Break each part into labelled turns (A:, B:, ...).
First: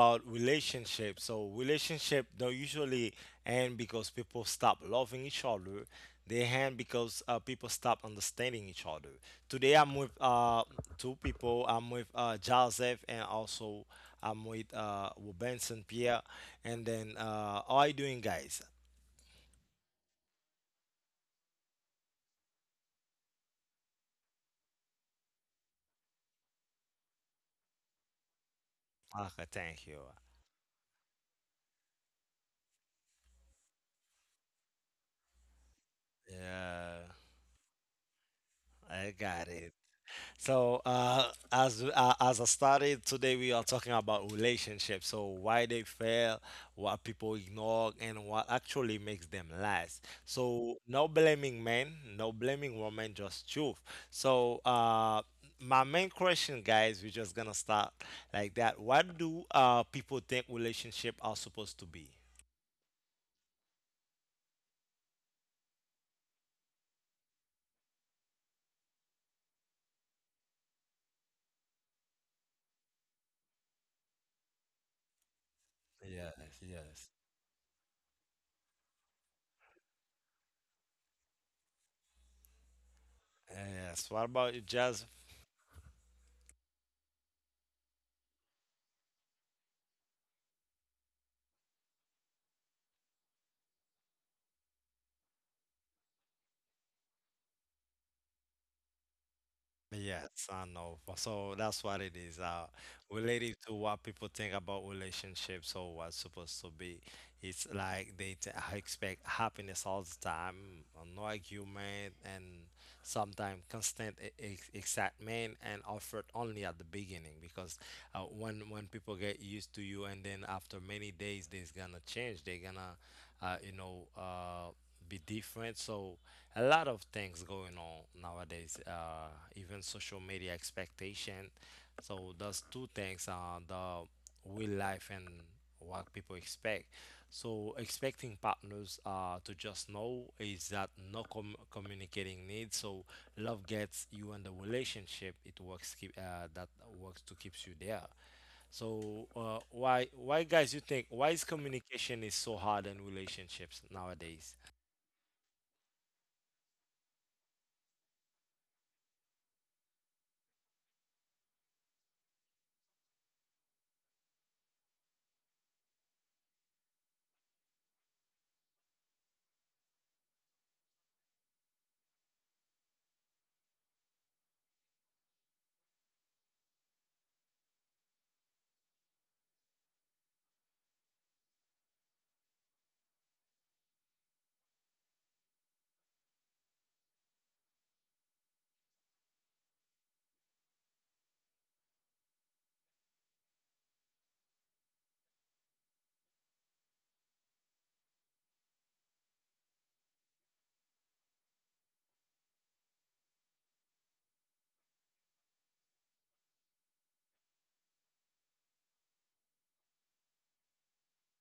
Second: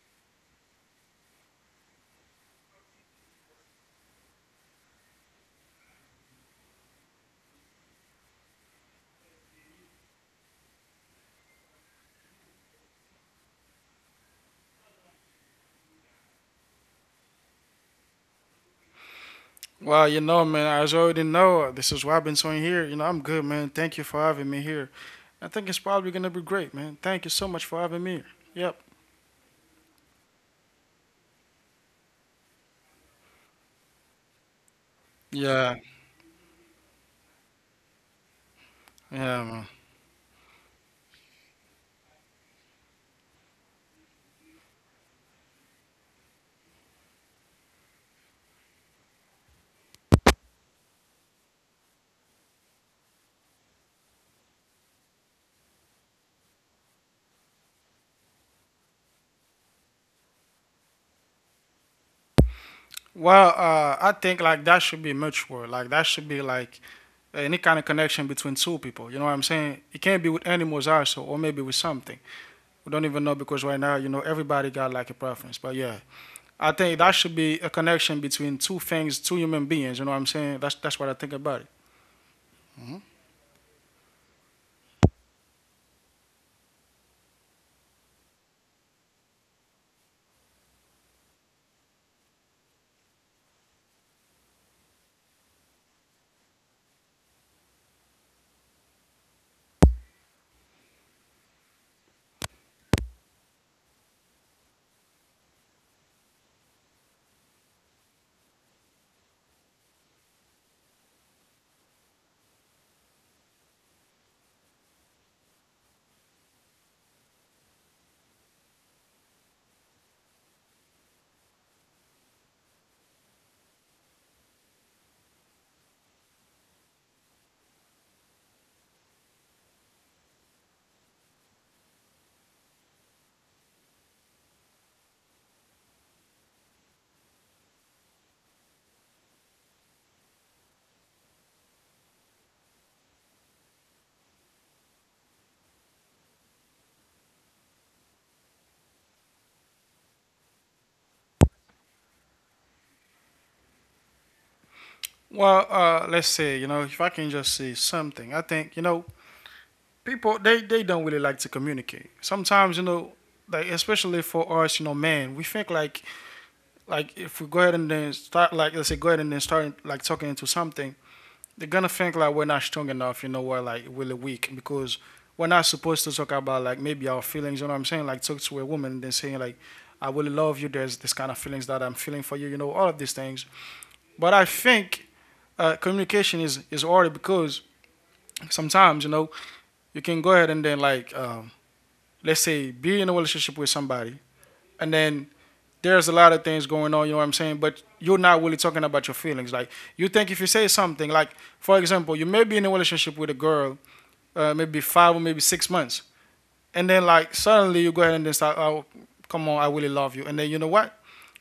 A: about relationships. So relationship don't usually end because people stop loving each other. They end because people stop understanding each other. Today I'm with two people. I'm with Joseph, and also I'm with Benson Pierre. And then How are you doing, guys?
B: Well, you know, man, as you already know, this is Robinson here. You know, I'm good, man. Thank you for having me here. I think it's probably gonna be great, man. Thank you so much for having me. Here. Yep.
A: Okay, thank you.
B: Yeah.
A: Yeah, I
B: Yeah,
A: got
B: man.
A: it. As I started today, we are talking about relationships. So, why they fail, what people ignore, and what actually makes them last. So, no blaming men, no blaming women, just truth. So, uh, my main question, guys, we're just gonna start like that. What do people think relationship are supposed to be?
B: I think like that should be mutual. Like that should be like any kind of connection between two people. You know what I'm saying? It can't be with animals also, or maybe with something. We don't even know because right now, you know, everybody got like a preference. But yeah,
A: Yes,
B: I think
A: yes,
B: that should be a connection between two things, two human beings. You know what I'm saying? That's what I think about it.
A: yes. What about you, Jazz? Yes, I know. So that's what it is. Related to what people think about relationships or what's supposed to be. It's like they expect happiness all the time, no argument, and sometimes constant excitement and effort only at the beginning. Because when people get used to you, and then after many days, they're gonna change. They're gonna, uh, you know. Uh, be different. So a lot of things going on nowadays, even social media expectation, so those two things are the real life and what people expect. So expecting partners to just know is that no communicating needs. So love gets you in the relationship. It works to keeps you there. So why guys you think why is communication is so hard in relationships nowadays?
B: Let's say, you know, if I can just say something, I think, you know, people, they don't really like to communicate. Sometimes, you know, like especially for us, you know, man, we think like if we go ahead and then start like, let's say, go ahead and then start like talking into something, they're gonna think like we're not strong enough, you know, we're like really weak because we're not supposed to talk about like maybe our feelings, you know what I'm saying? Like talk to a woman and then saying like I really love you, there's this kind of feelings that I'm feeling for you, you know, all of these things. But I think communication is harder because sometimes, you know, you can go ahead and then like, let's say, be in a relationship with somebody, and then there's a lot of things going on, you know what I'm saying, but you're not really talking about your feelings. Like, you think if you say something like, for example, you may be in a relationship with a girl, maybe five or maybe 6 months, and then like suddenly you go ahead and then start, oh, come on, I really love you, and then you know what,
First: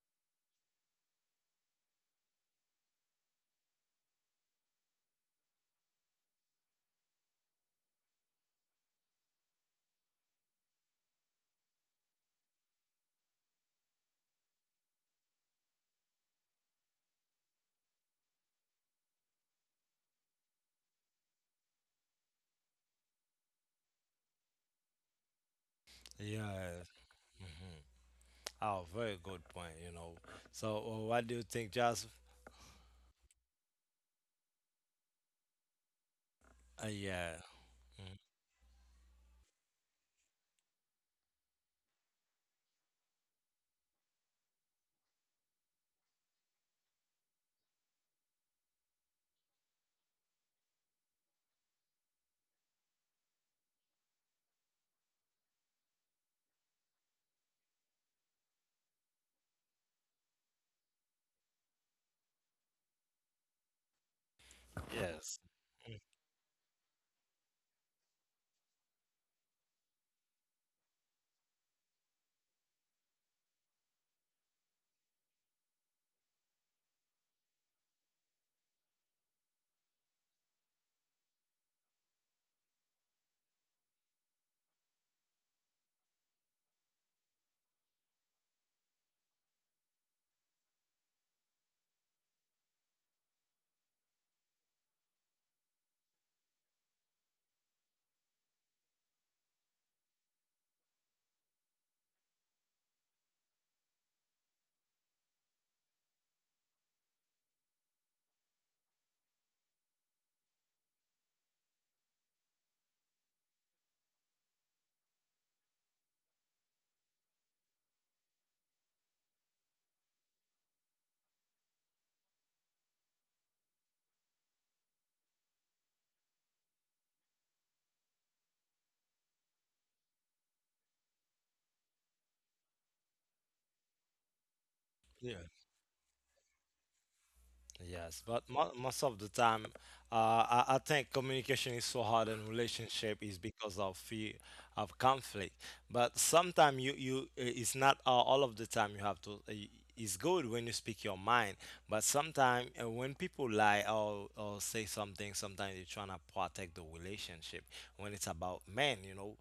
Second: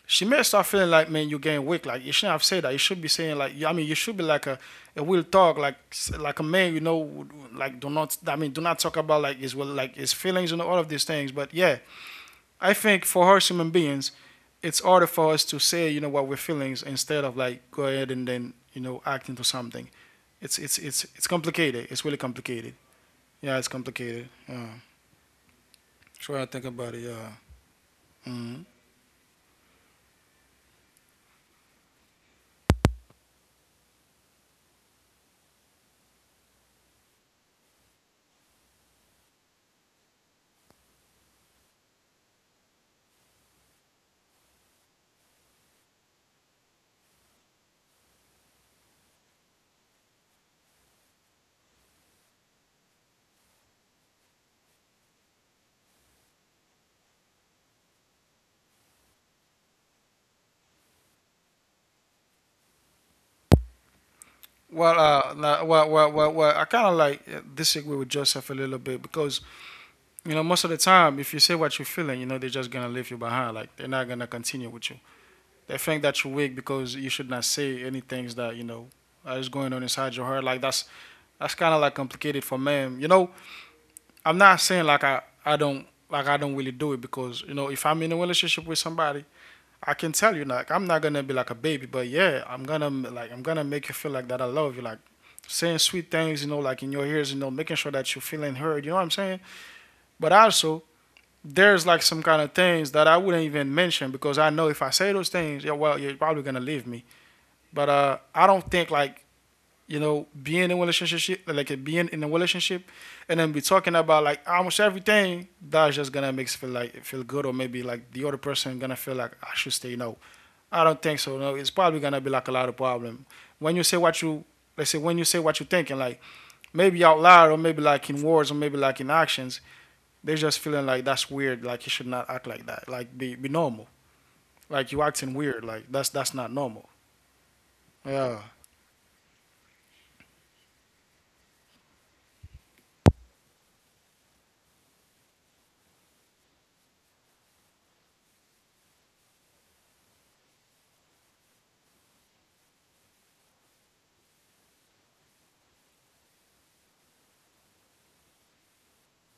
B: she may start feeling like, man, you're getting weak. Like you shouldn't have said that. You should be saying like, I mean, you should be like a will talk, like a man, you know, like do not. I mean, do not talk about like his will, like his feelings and all of these things. But yeah, I think for us human beings, it's harder for us to say, you know, what we're feelings instead of like go ahead and then, you know, act into something. It's complicated. It's really complicated. Yeah, it's complicated. Yeah, that's what I think
A: Yeah.
B: about it. Yeah.
A: hmm
B: Mm.
A: Oh, very good point. You know. So what do you think, Joseph? Yeah. Mhm.
B: Well,
A: Yes.
B: no, well, well, well, well, I kind of like, disagree with Joseph a little bit because, you know, most of the time, if you say what you're feeling, you know they're just gonna leave you behind. Like they're not gonna continue with you. They think that you're weak because you should not say any things that you know are just going on inside your heart. Like that's kind of like complicated for men. You know, I'm not saying like I don't really do it because you know if I'm in a relationship with somebody, I can tell you like I'm not gonna be like a baby, but yeah, I'm gonna make you feel like that I love you, like saying sweet things, you know, like in your ears, you know, making sure that you're feeling heard, you know what I'm saying? But also there's like some kind of things that I wouldn't even mention because I know if I say those things, yeah, well, you're probably gonna leave me. But I don't think like, you know, being in a relationship, and then be talking about like almost everything that's just gonna make us feel like it feel good or maybe like the other person gonna feel like I should stay, no. I don't think so. No, it's probably gonna be like a lot of problem. When you say what you Let's say when you say what you're thinking, like maybe out loud or maybe like in words or maybe like in actions, they're just feeling like that's weird, like you should not act like that. Like be normal. Like you acting
A: Yeah.
B: weird, like that's not normal.
A: Yes,
B: Yeah.
A: but mo most of the time, I think communication is so hard in relationship is because of fear of conflict. But sometimes you you it's not all of the time you have to. It's good when you speak your mind, but sometimes when people lie or say something, sometimes you're trying to protect the relationship. When it's about men, you know,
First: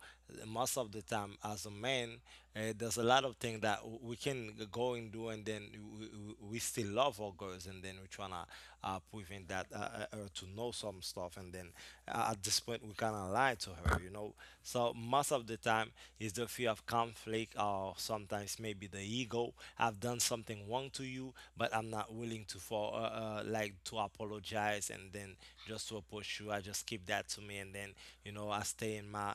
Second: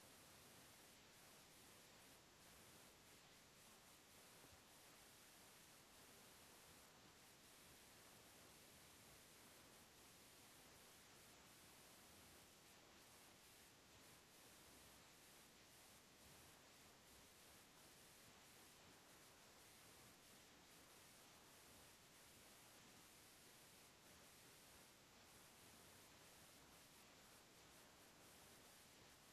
A: most of the time as a man, there's a lot of things that we can go and do, and then we still still love our girls, and then we're trying to prevent that her to know some stuff, and then at this point we kind of lie to her, you know. So most of the time is the fear of conflict, or sometimes maybe the ego. I've done something wrong to you, but I'm not willing to for like to apologize, and then just to approach you, I just keep that to me, and then you know I stay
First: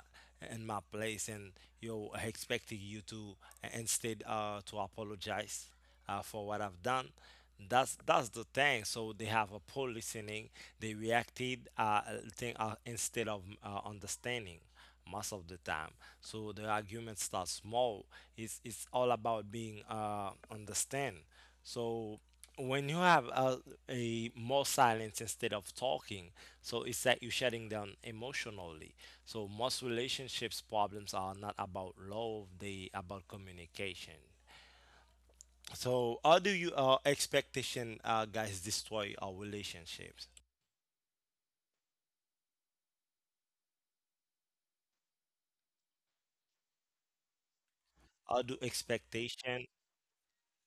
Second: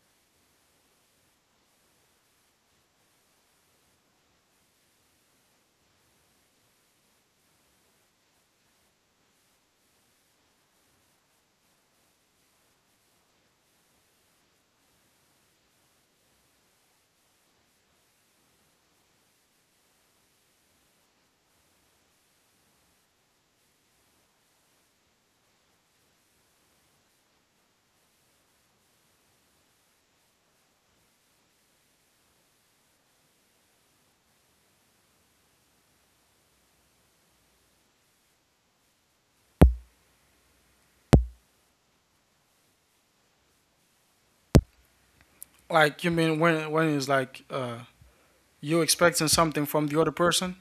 A: in my place, and you know, expecting you to instead to apologize for what I've done. That's the thing. So they have a poor listening. They reacted thing instead of understanding most of the time. So the argument starts small. It's all about being understand. So when you have a more silence instead of talking, so it's like you're shutting down emotionally. So most relationships problems are not about love; they about communication. So, how do you expectation guys destroy our relationships?
B: Like you mean when it's like
A: How do
B: you expecting
A: expectation?
B: something from the other person?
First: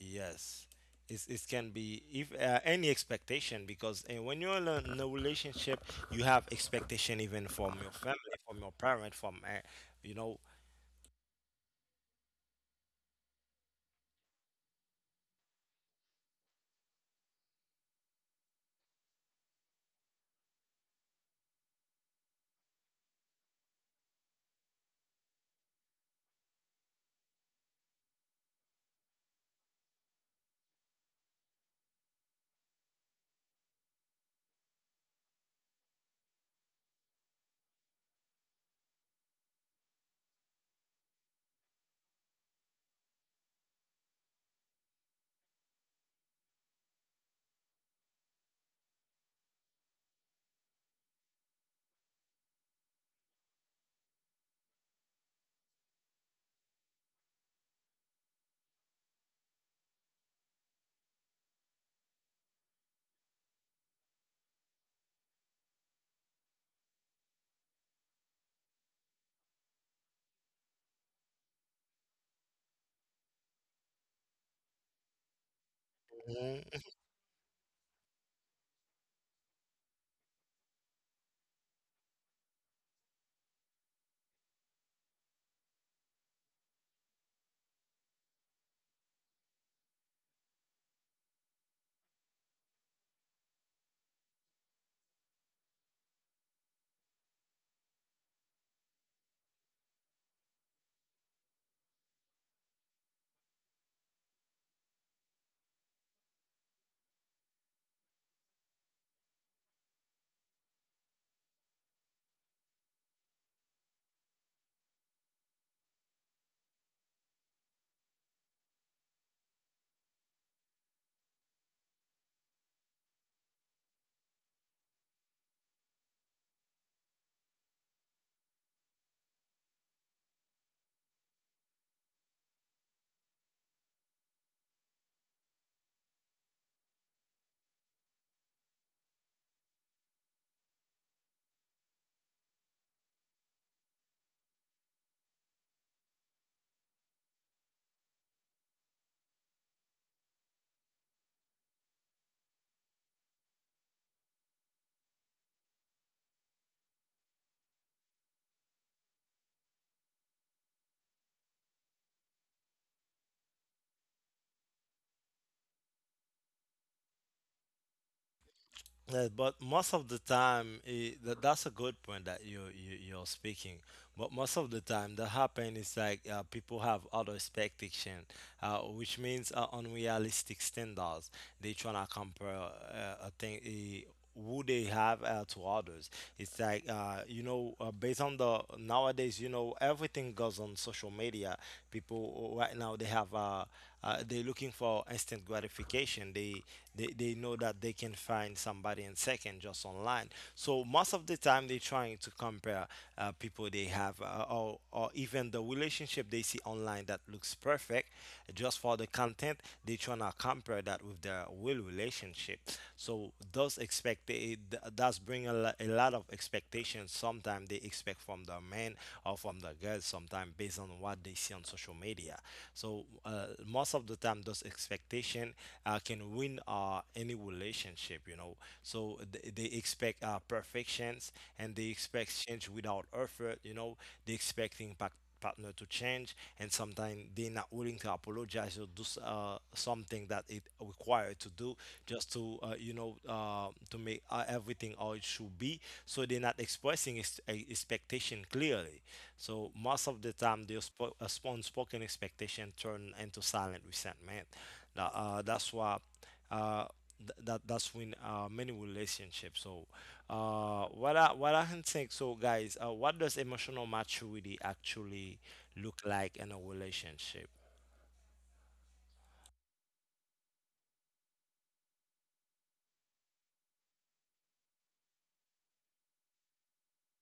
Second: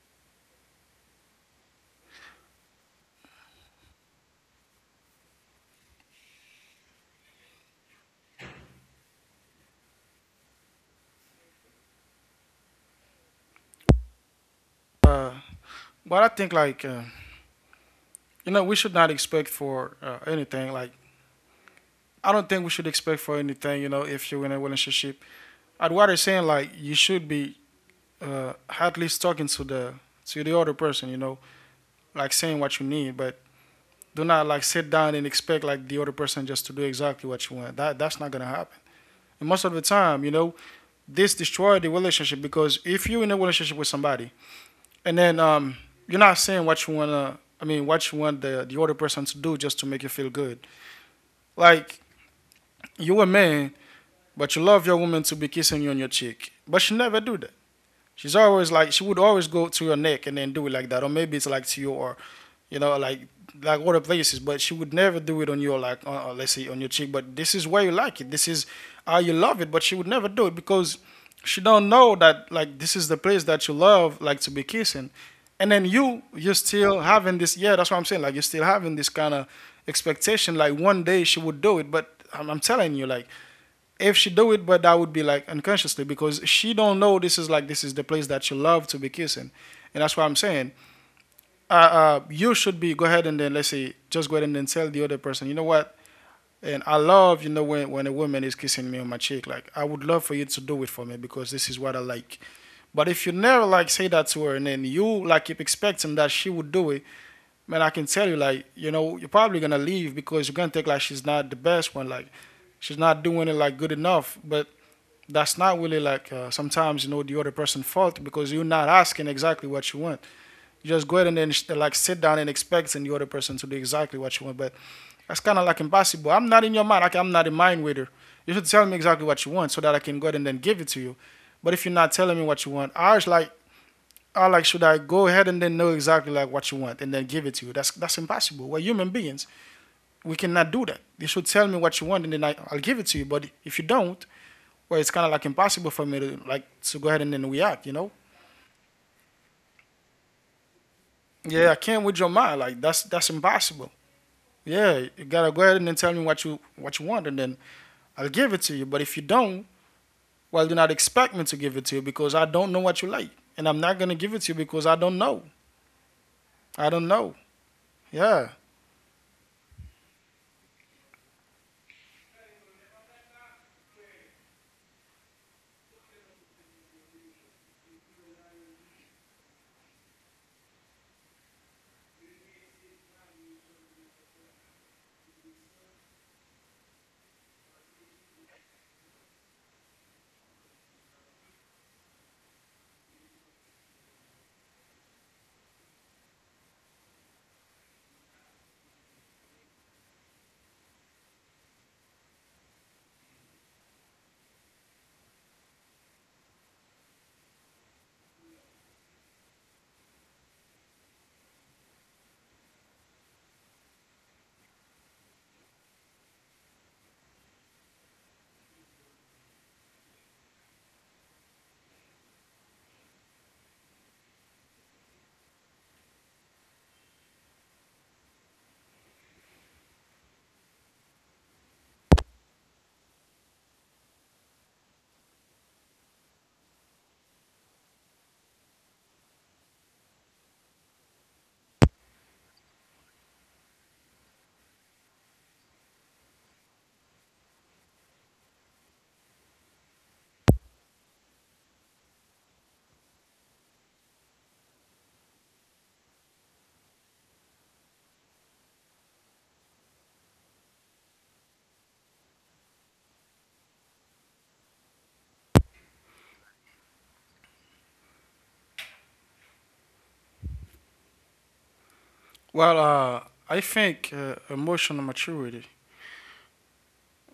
A: Yes, it's, it can be if any expectation because when you're in a relationship, you have expectation even from your family, from your parent, from you
B: Uh but I think like, you know, we should not expect for anything. Like I don't think we should expect for anything, you know, if you're in a relationship at what they're saying, like you should be, uh, at least talking to the other person, you know, like saying what you need, but do not like sit down and expect like the other person just to do exactly what you want. That's not gonna happen. And most of the time, you know, this destroys the relationship because if you're in a relationship with somebody and then, you're not saying what you wanna, I mean, what you want the other person to do just to make you feel good. Like you're a man, but you love your woman to be kissing you on your cheek, but she never do that. She's always like she would always go to your neck and then do it like that, or maybe it's like to your, you know, like other places. But she would never do it on your like, let's say, on your cheek. But this is where you like it. This is how you love it. But she would never do it because she don't know that, like, this is the place that you love like to be kissing, and then you you're
A: know.
B: still having this. Yeah, that's what I'm saying. Like you're still having this kind of expectation. Like one day she would do it, but I'm telling you, like if she do it, but that would be like unconsciously because she don't know this is like this is the place that she love to be kissing, and that's why I'm saying you should be go ahead and then, let's say, just go ahead and then tell the other person, you know what, and I love, you know, when a woman is kissing me on my cheek, like I would love for you to do it for me because this is what I like. But if you never like say that to her and then you like keep expecting that she would do it, man, I can tell you, like, you know, you're probably gonna leave because you're gonna think like she's not the best one, like she's not doing it like good enough. But that's not really like, sometimes, you know, the other person fault because you're not asking exactly what you want. You just go ahead and then like sit down and expecting the other person to do exactly what you want, but that's kind of like impossible. I'm not in your mind. Like I'm not in mind with her. You should tell me exactly what you want so that I can go ahead and then give it to you. But if you're not telling me what you want, I was like, I like should I go ahead and then know exactly like what you want and then give it to you? That's impossible. We're human beings. We cannot do that. You should tell me what you want and then I'll give it to you. But if you don't, where it's kind of like impossible for me to like to go ahead and then react. You know? Yeah, I can't with your mind. Like that's impossible. Yeah, you gotta go ahead and then tell me what you want, and then I'll give it to you. But if you don't, well, do not expect me to give it to you because I don't know what you like, and I'm not gonna give it to you because I don't know. I don't know. Yeah.
A: Yeah, but most of the time, eh, that, that's a good point that you're speaking. But most of the time, that happen is like people have other expectation, which means unrealistic standards. They tryna compare a thing eh, who they have to others. It's like you know, based on the nowadays, you know, everything goes on social media. People right now they have they're looking for instant gratification. They know that they can find somebody in second just online, so most of the time they're trying to compare people they have or even the relationship they see online that looks perfect just for the content, they're trying to compare that with their real relationship. So those expect it does bring a, a lot of expectations, sometimes they expect from the men or from the girls, sometimes based on what they see on social media. So most of the time those expectations can win any relationship, you know. So they expect perfections and they expect change without effort, you know. They expecting partner to change, and sometimes they're not willing to apologize or do something that it required to do just to to make everything how it should be. So they're not expressing expectation clearly, so most of the time the unspoken expectation turn into silent resentment now, that's why uh, that that's when many relationships. So what I can think. So guys, what does emotional maturity actually look like in a relationship?
B: Well, uh, I think, emotional maturity.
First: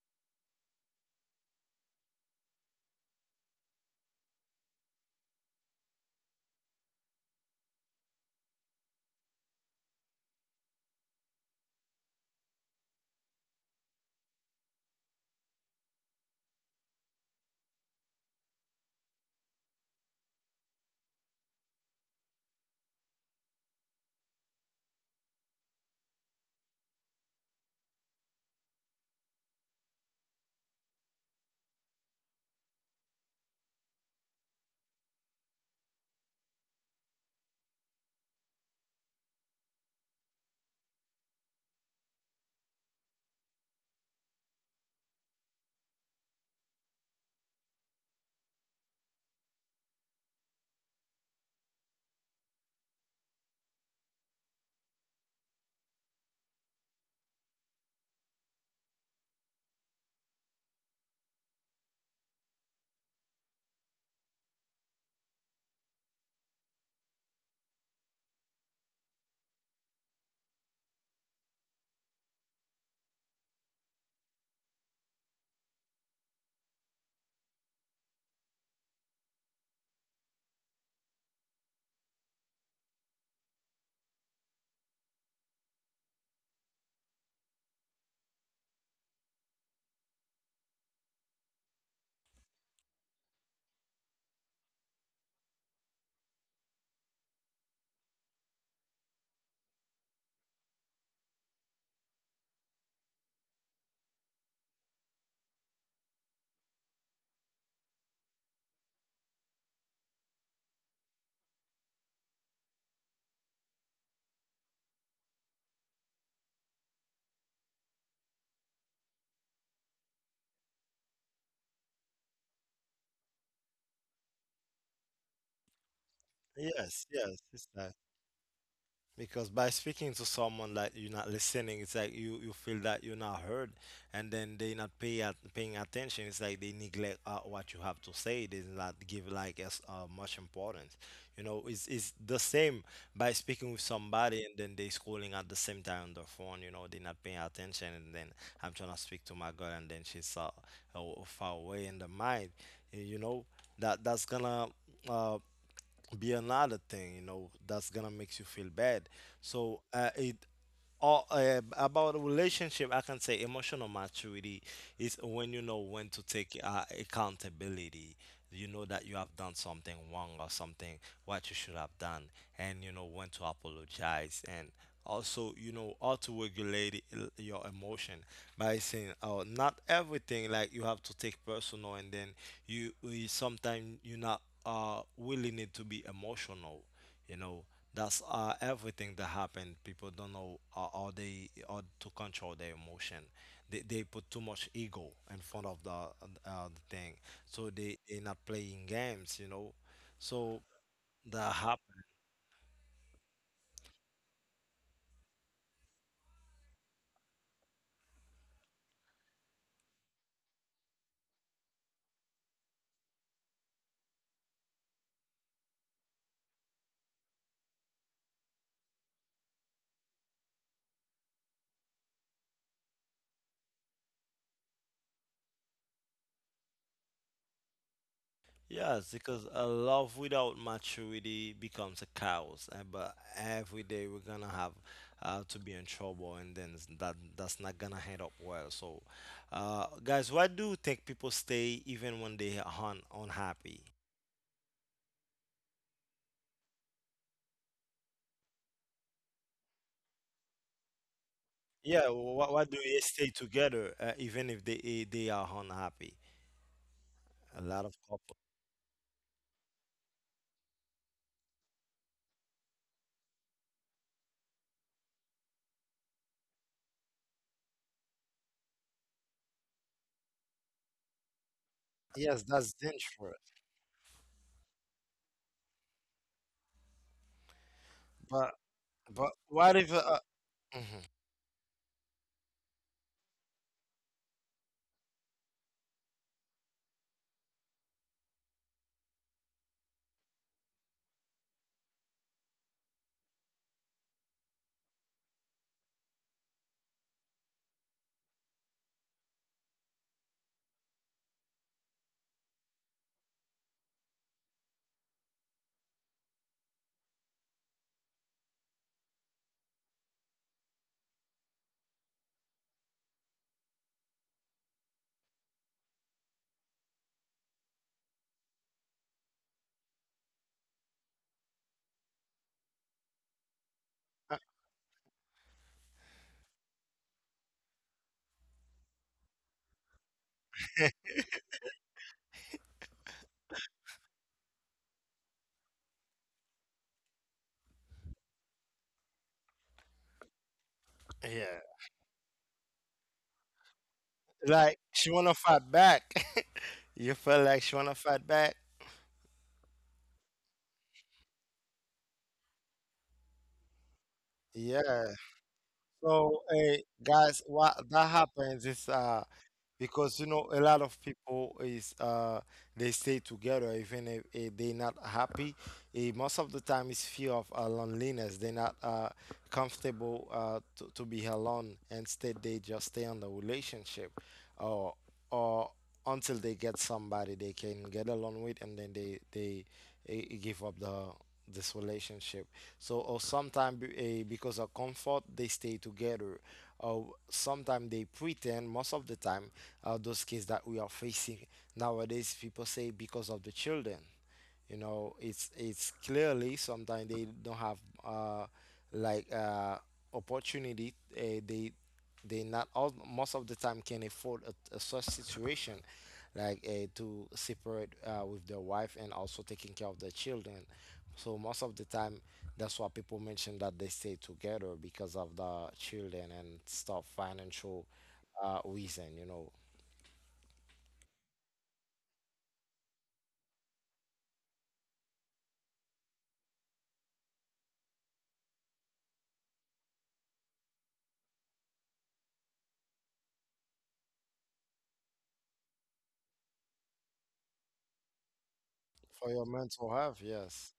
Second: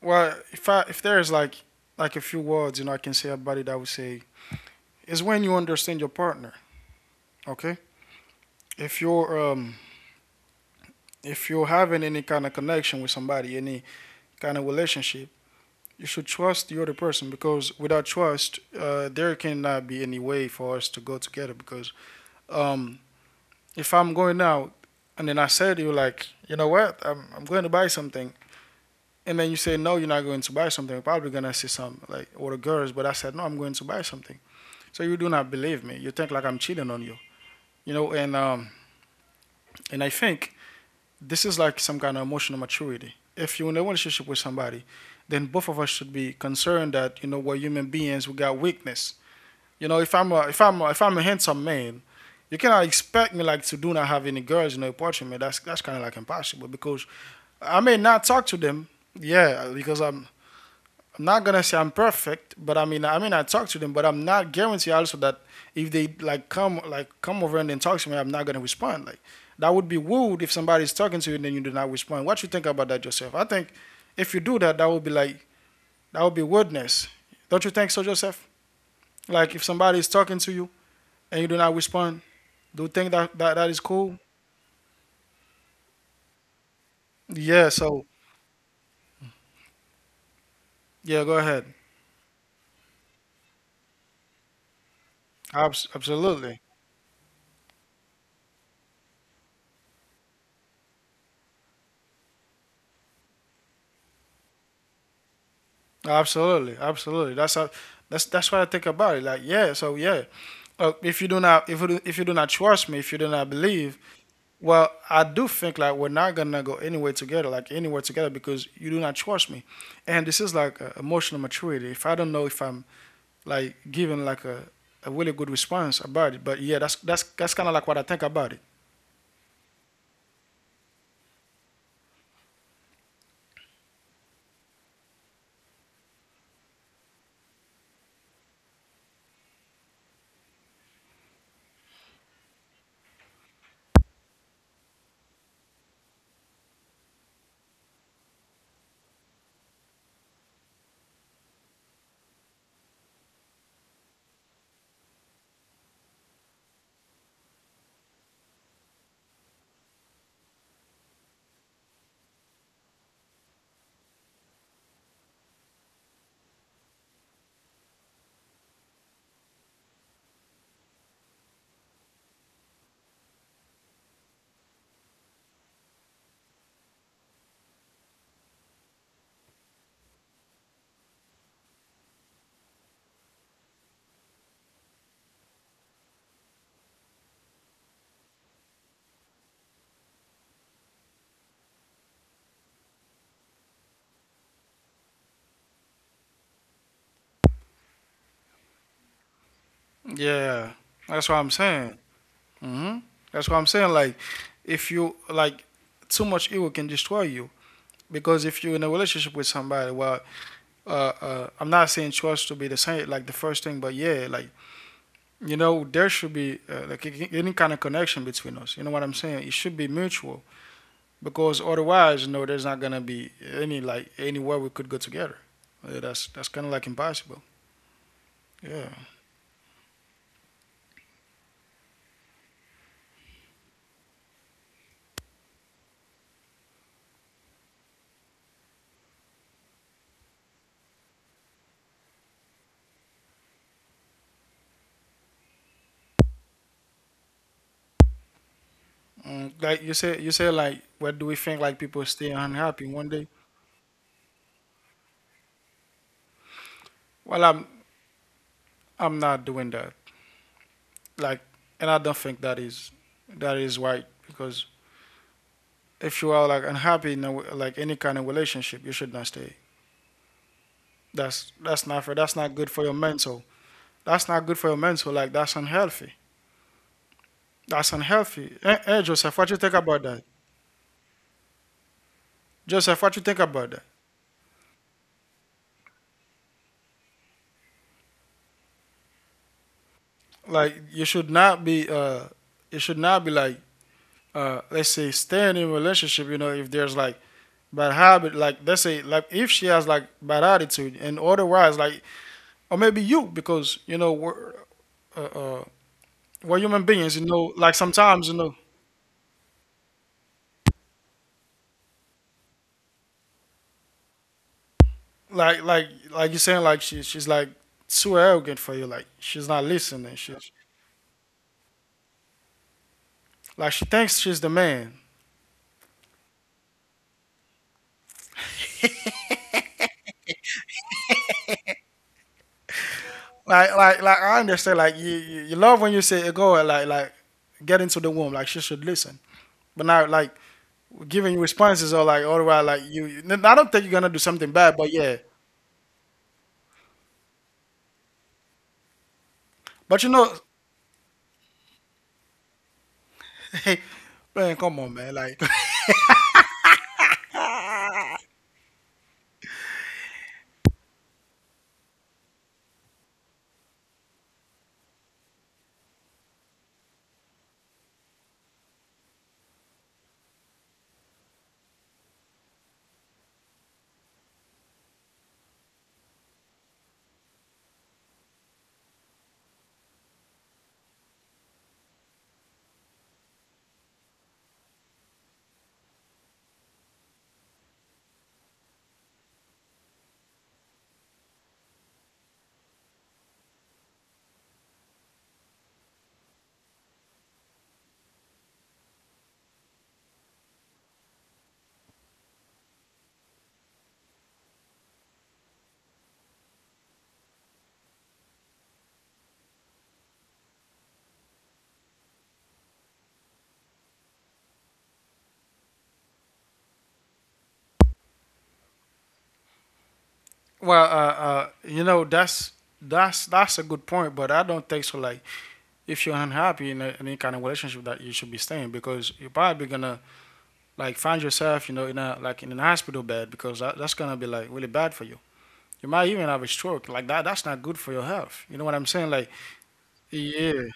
B: Well, if I, if there is like a few words, you know, I can say about it. I would say is when you understand your partner. Okay. If you're um if you're having any kind of connection with somebody, any kind of relationship, you should trust the other person because without trust, there cannot be any way for us to go together. Because, um, if I'm going out and then I say to you, like, you know what, I'm going to buy something. And then you say, no, you're not going to buy something. You're probably going to see some, like, or the girls, but I said, no, I'm going to buy something. So you do not believe me. You think like I'm cheating on you. And I think this is like some kind of emotional maturity. If you're in a relationship with somebody, then both of us should be concerned that you know we're human beings. We got weakness. You know, if I'm a if I'm a, if I'm a handsome man, you cannot expect me like to do not have any girls in the apartment. That's kind of like impossible because I may not talk to them. Yeah, because I'm not gonna say I'm perfect, but I mean, I talk to them, but I'm not guarantee also that if they like come over and then talk to me, I'm not gonna respond. Like that would be rude if somebody's talking to you and then you do not respond. What you think about that, Joseph? I think if you do that, that would be like that would be rudeness. Don't you think so, Joseph? Like if somebody is talking to you and you do not respond, do you think that that is cool? Yeah. So yeah, go ahead. Absolutely. Absolutely, absolutely. That's what I think about it. Like, yeah, so yeah, if you do not if you do not trust me, if you do not believe, well, I do think like we're not gonna go anywhere together, like anywhere together, because you do not trust me, and this is like emotional maturity. If I don't know if I'm like giving like a really good response about it, but yeah, that's
A: Yes,
B: that's
A: yes,
B: that's
A: it's
B: kind of like
A: that.
B: what I think about it.
A: Because by speaking to someone like you're not listening, it's like you feel that you're not heard, and then they not paying attention. It's like they neglect what you have to say. They not give like as much importance. You know, it's the same by speaking with somebody and then they scrolling at the same time on their phone. You know, they not paying attention, and then I'm trying to speak to my girl, and then she's far away in the mind. Eh, you know, that that's gonna uh, be another thing, you know, that's gonna make you feel bad. So it or about a relationship, I can say emotional maturity is when you know when to take accountability. You know that you have done something wrong or something what you should have done, and you know when to apologize, and also you know how to regulate your emotion by saying oh not everything like you have to take personal. And then you sometimes you're not willing it to be emotional, you know. That's everything that happened people don't know how to control their emotion. They put too much ego in front of the thing. So they not playing games, you know. So
B: Yeah, that's what I'm
A: that
B: saying.
A: happened.
B: hmm That's what I'm saying. Like, if you like too much ego can destroy you. Because if you're in a relationship with somebody, well, I'm not saying trust to be the same like the first thing, but yeah, like you know there should be like any kind of connection between us, you know what I'm saying, it should be mutual because otherwise you know there's not gonna be any like anywhere we could go together. Yeah, that's kind of like impossible. Yeah.
A: Yes, because a love without maturity becomes a chaos and but every day we're gonna have to be in trouble, and then that that's not gonna end up well. So guys, why do you think people stay even when they are unhappy?
B: Like you say like what do we think like
A: Yeah,
B: people stay
A: why do
B: unhappy
A: they
B: one
A: stay
B: day.
A: together even if they eh, they are unhappy?
B: Well,
A: A
B: i'm
A: lot of couples.
B: i'm not doing that, like, and I don't think that is right because if you are like unhappy in like any kind of relationship, you should not stay. That's not fair.
A: Yes,
B: That's not
A: that's
B: good for your
A: dangerous.
B: mental. That's not good for your mental. Like that's unhealthy. That's
A: But
B: unhealthy. Hey
A: but
B: Joseph, what you
A: what
B: think
A: if
B: about that?
A: mhm,
B: Joseph, what you think about that? Like you should not be you should not be like let's say staying in a relationship, you know, if there's like bad habit, like let's say like if she has like bad attitude and otherwise, like, or maybe you, because you know uh, uh we're human beings, you know, like sometimes you know like you're saying, like she's like too arrogant for you, like she's not listening she like she thinks she's the man, like I understand, like you love when you say go, like get into the womb, like she should listen. But now like giving you
A: yeah,
B: responses, or like all right, like you, I don't think you're gonna do something bad,
A: like
B: but
A: she
B: yeah,
A: wanna fight back? You feel like she wanna fight back?
B: but you know. Hey, man, come on,
A: Yeah.
B: man, like.
A: So, hey guys, what that happens is because you know a lot of people is they stay together even if they're not happy. Eh, most of the time it's fear of loneliness. They're not comfortable to be alone, instead they just stay on the relationship or or until they get somebody they can get along with, and then they eh, give up the this relationship. So or sometimes because of comfort they stay together. uh, Sometimes they pretend most of the time those cases that we are facing nowadays, people say because of the children. You know it's clearly sometimes they don't have uh like uh opportunity. They not all most of the time can afford a such situation, like to separate with their wife and also taking care of their children. So most of the time, that's why people mention that they stay together because of the children and stuff financial reason, you know.
B: Well, you know that's a good point, but I don't think so. Like, if you're unhappy in any kind of relationship, that you should be staying, because you're probably gonna like find yourself, you know, in a like in an hospital bed because that's gonna be like really bad for you. You might even have a stroke, like that's not good for your health, you know what I'm saying.
A: For
B: Like
A: your mental health,
B: yeah,
A: yes.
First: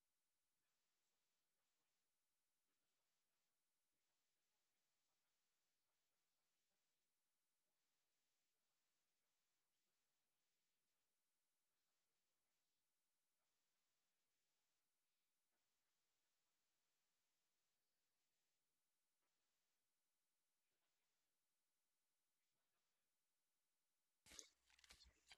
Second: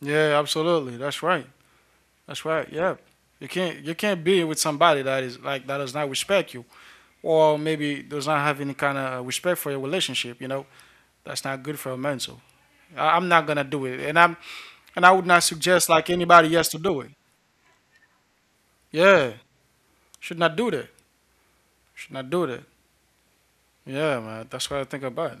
B: yeah, absolutely, that's right, that's right, yeah. You can't be with somebody that is like that does not respect you, or maybe does not have any kind of respect for your relationship, you know, that's not good for your mental. I'm not gonna do it, and I'm and I would not suggest like anybody else to do it. Yeah. Should not do that. Should not do that. Yeah, man. That's what I think about.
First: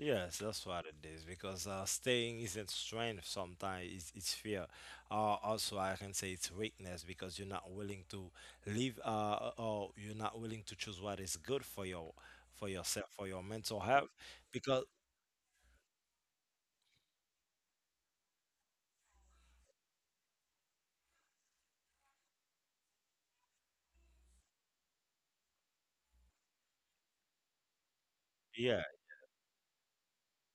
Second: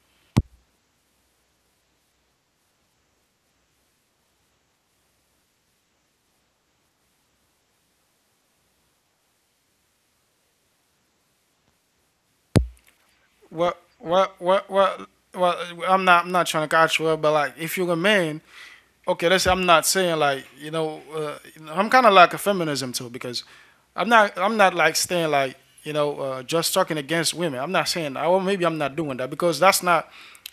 A: Yes, that's what it is because staying isn't strength sometimes, it's fear. Also, I can say it's weakness because you're not willing to leave or you're not willing to choose what is good for your for yourself, for your mental health. Because,
B: What? Well, I'm not trying to catch well, but like if you're a man, okay, let's say, I'm not saying like you know, I'm kind of like a feminism too, because I'm not like staying like, you know, just talking against women. I'm not saying that, or maybe I'm
A: yeah,
B: not doing that because that's not,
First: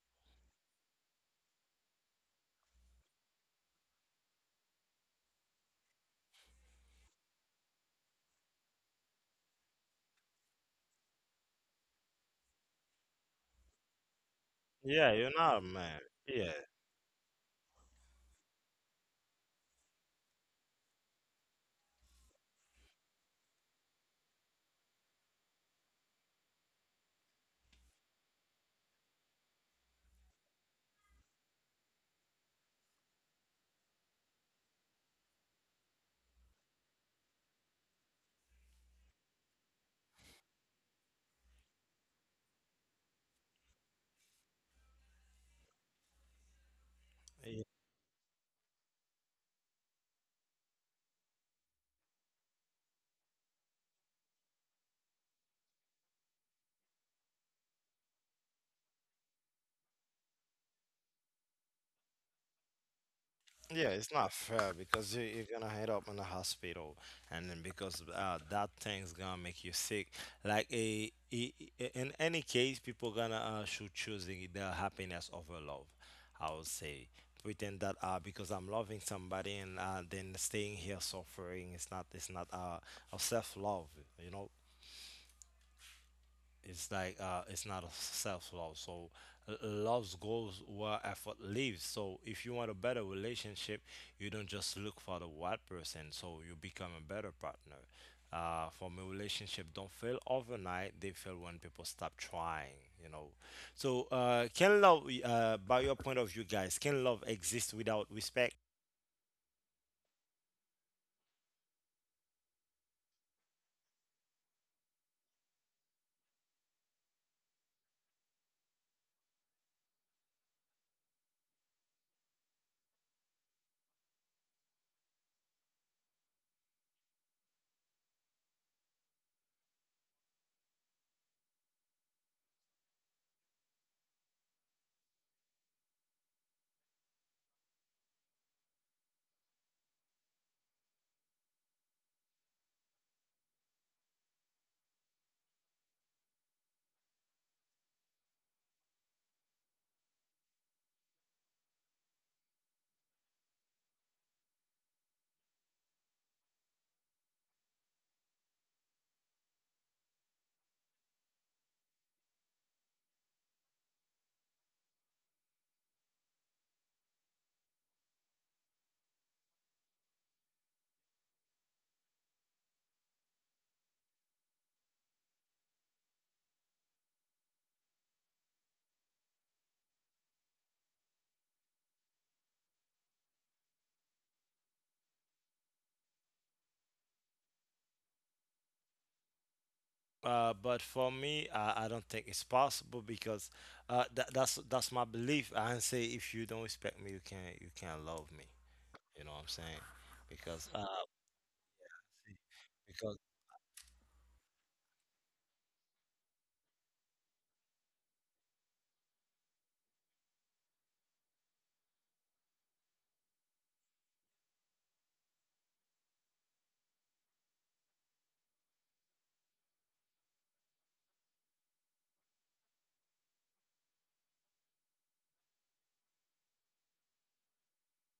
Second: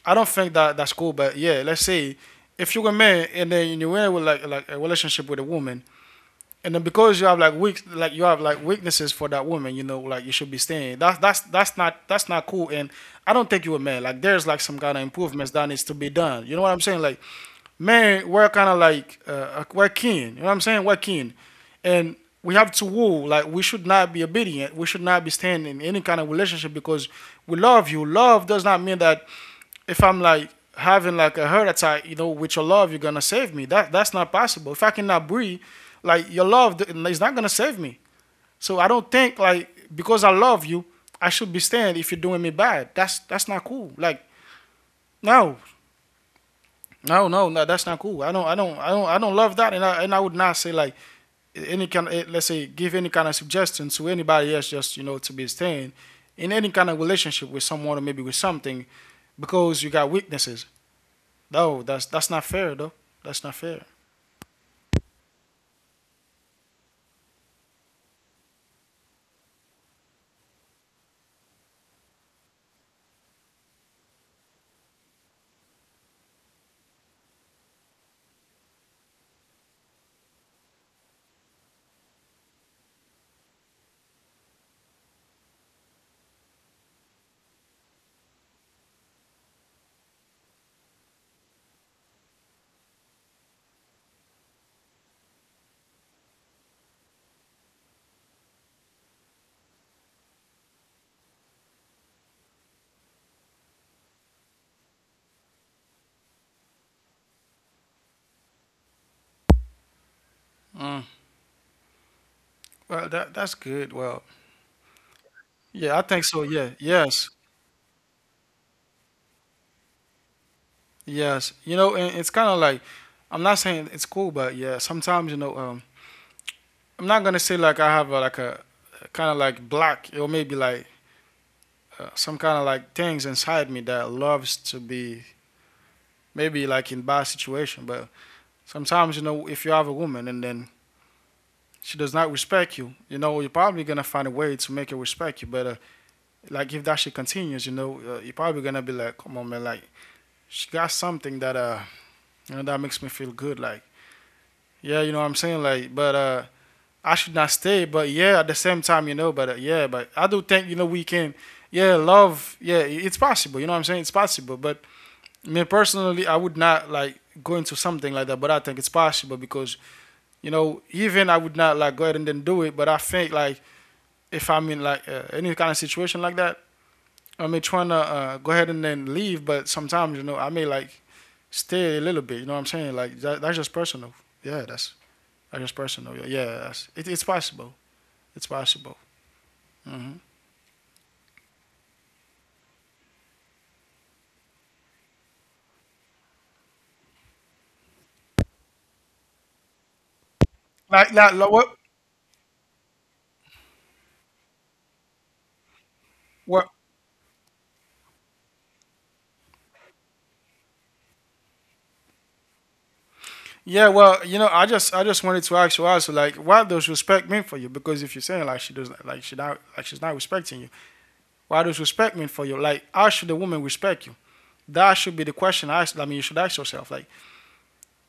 B: I don't think that's cool. But yeah, let's say if you're a man and then you're in with like a relationship with a woman, and then because you have like weak like you have like weaknesses for that woman, you know, like you should be staying, that's not, that's not cool. And I don't think you were man, like there's like some kind of
A: yeah, you're
B: improvements
A: not a
B: that needs to
A: man.
B: be
A: Yeah,
B: done, you know what I'm saying, like men, we're kind of like we're keen, you know what I'm saying, we're keen. And we have to woo, like we should not be obedient, we should not be staying in any kind of relationship, because we love, you love does not mean that if I'm like having like a heart attack, you know, with your love, you're gonna save me. That that's not possible. If I cannot breathe, like your love is not gonna save me. So I don't think like because I love you, I should be staying if you're doing me bad. That's not cool. Like no,
A: yeah.
B: no, that's not cool. I don't love that, and I would not say like any kind of, let's say, give any kind of suggestion to anybody else, just you know, to be staying in any kind of relationship with someone, or maybe with something, because you got weaknesses. No, that's not fair though. That's not fair.
A: Yeah, it's not fair because you're gonna end up in the hospital, and then because that thing's gonna make you sick. Like a, in any case, people gonna should choosing their happiness over love. I would say pretend that because I'm loving somebody and then staying here suffering is not it's not a self love. You know, it's like it's not a self love. So love goes where effort lives. So if you want a better relationship, you don't just look for the right person. So you become a better partner. For me, relationship don't fail overnight. They fail when people stop trying. You know. So can love, by your point of view, guys, can love exist without respect?
B: Mm. Well, that that's good. Well, yeah, I think so. Yeah, yes, yes. You know, and it's kind of like I'm not saying it's cool, but yeah, sometimes you know, I'm not gonna say like I have like a kind of like black, or maybe like some kind of like things inside me that loves to be maybe like in bad situation. But sometimes you know if you have a woman and then she does not respect you, you know you're probably gonna find a way to make her respect you. But like if that shit continues, you know, you're probably gonna be like, come on, man, like she got something that you know, that makes me feel good. Like, yeah, you know what I'm saying, like, but I should not stay. But yeah, at the same time, you know, but yeah, but I do think you know we can, yeah, love, yeah, it's possible. You know what I'm saying? It's possible. But me personally, I would not like go into something like that. But I think it's possible because you know, even I would not like go ahead and then do it. But I think like if I'm in like any kind of situation like that, I mean, trying to go ahead and then leave, but sometimes you know I may like stay a little bit. You know what I'm saying? Like that, that's just personal. Yeah, that's just personal. Yeah, yeah, it's possible. It's possible. hmm
A: But for me, I don't think it's possible because that's my belief. I say if you don't respect me, you can't love me. You know what I'm saying? Because
B: Like what?
A: because
B: what. Yeah, well, you know, I just wanted to ask you also like what does respect mean for you? Because if you're saying like she not like she's not respecting you, what does respect mean for you? Like how should a woman respect you? That should be the question I mean you should ask yourself. Like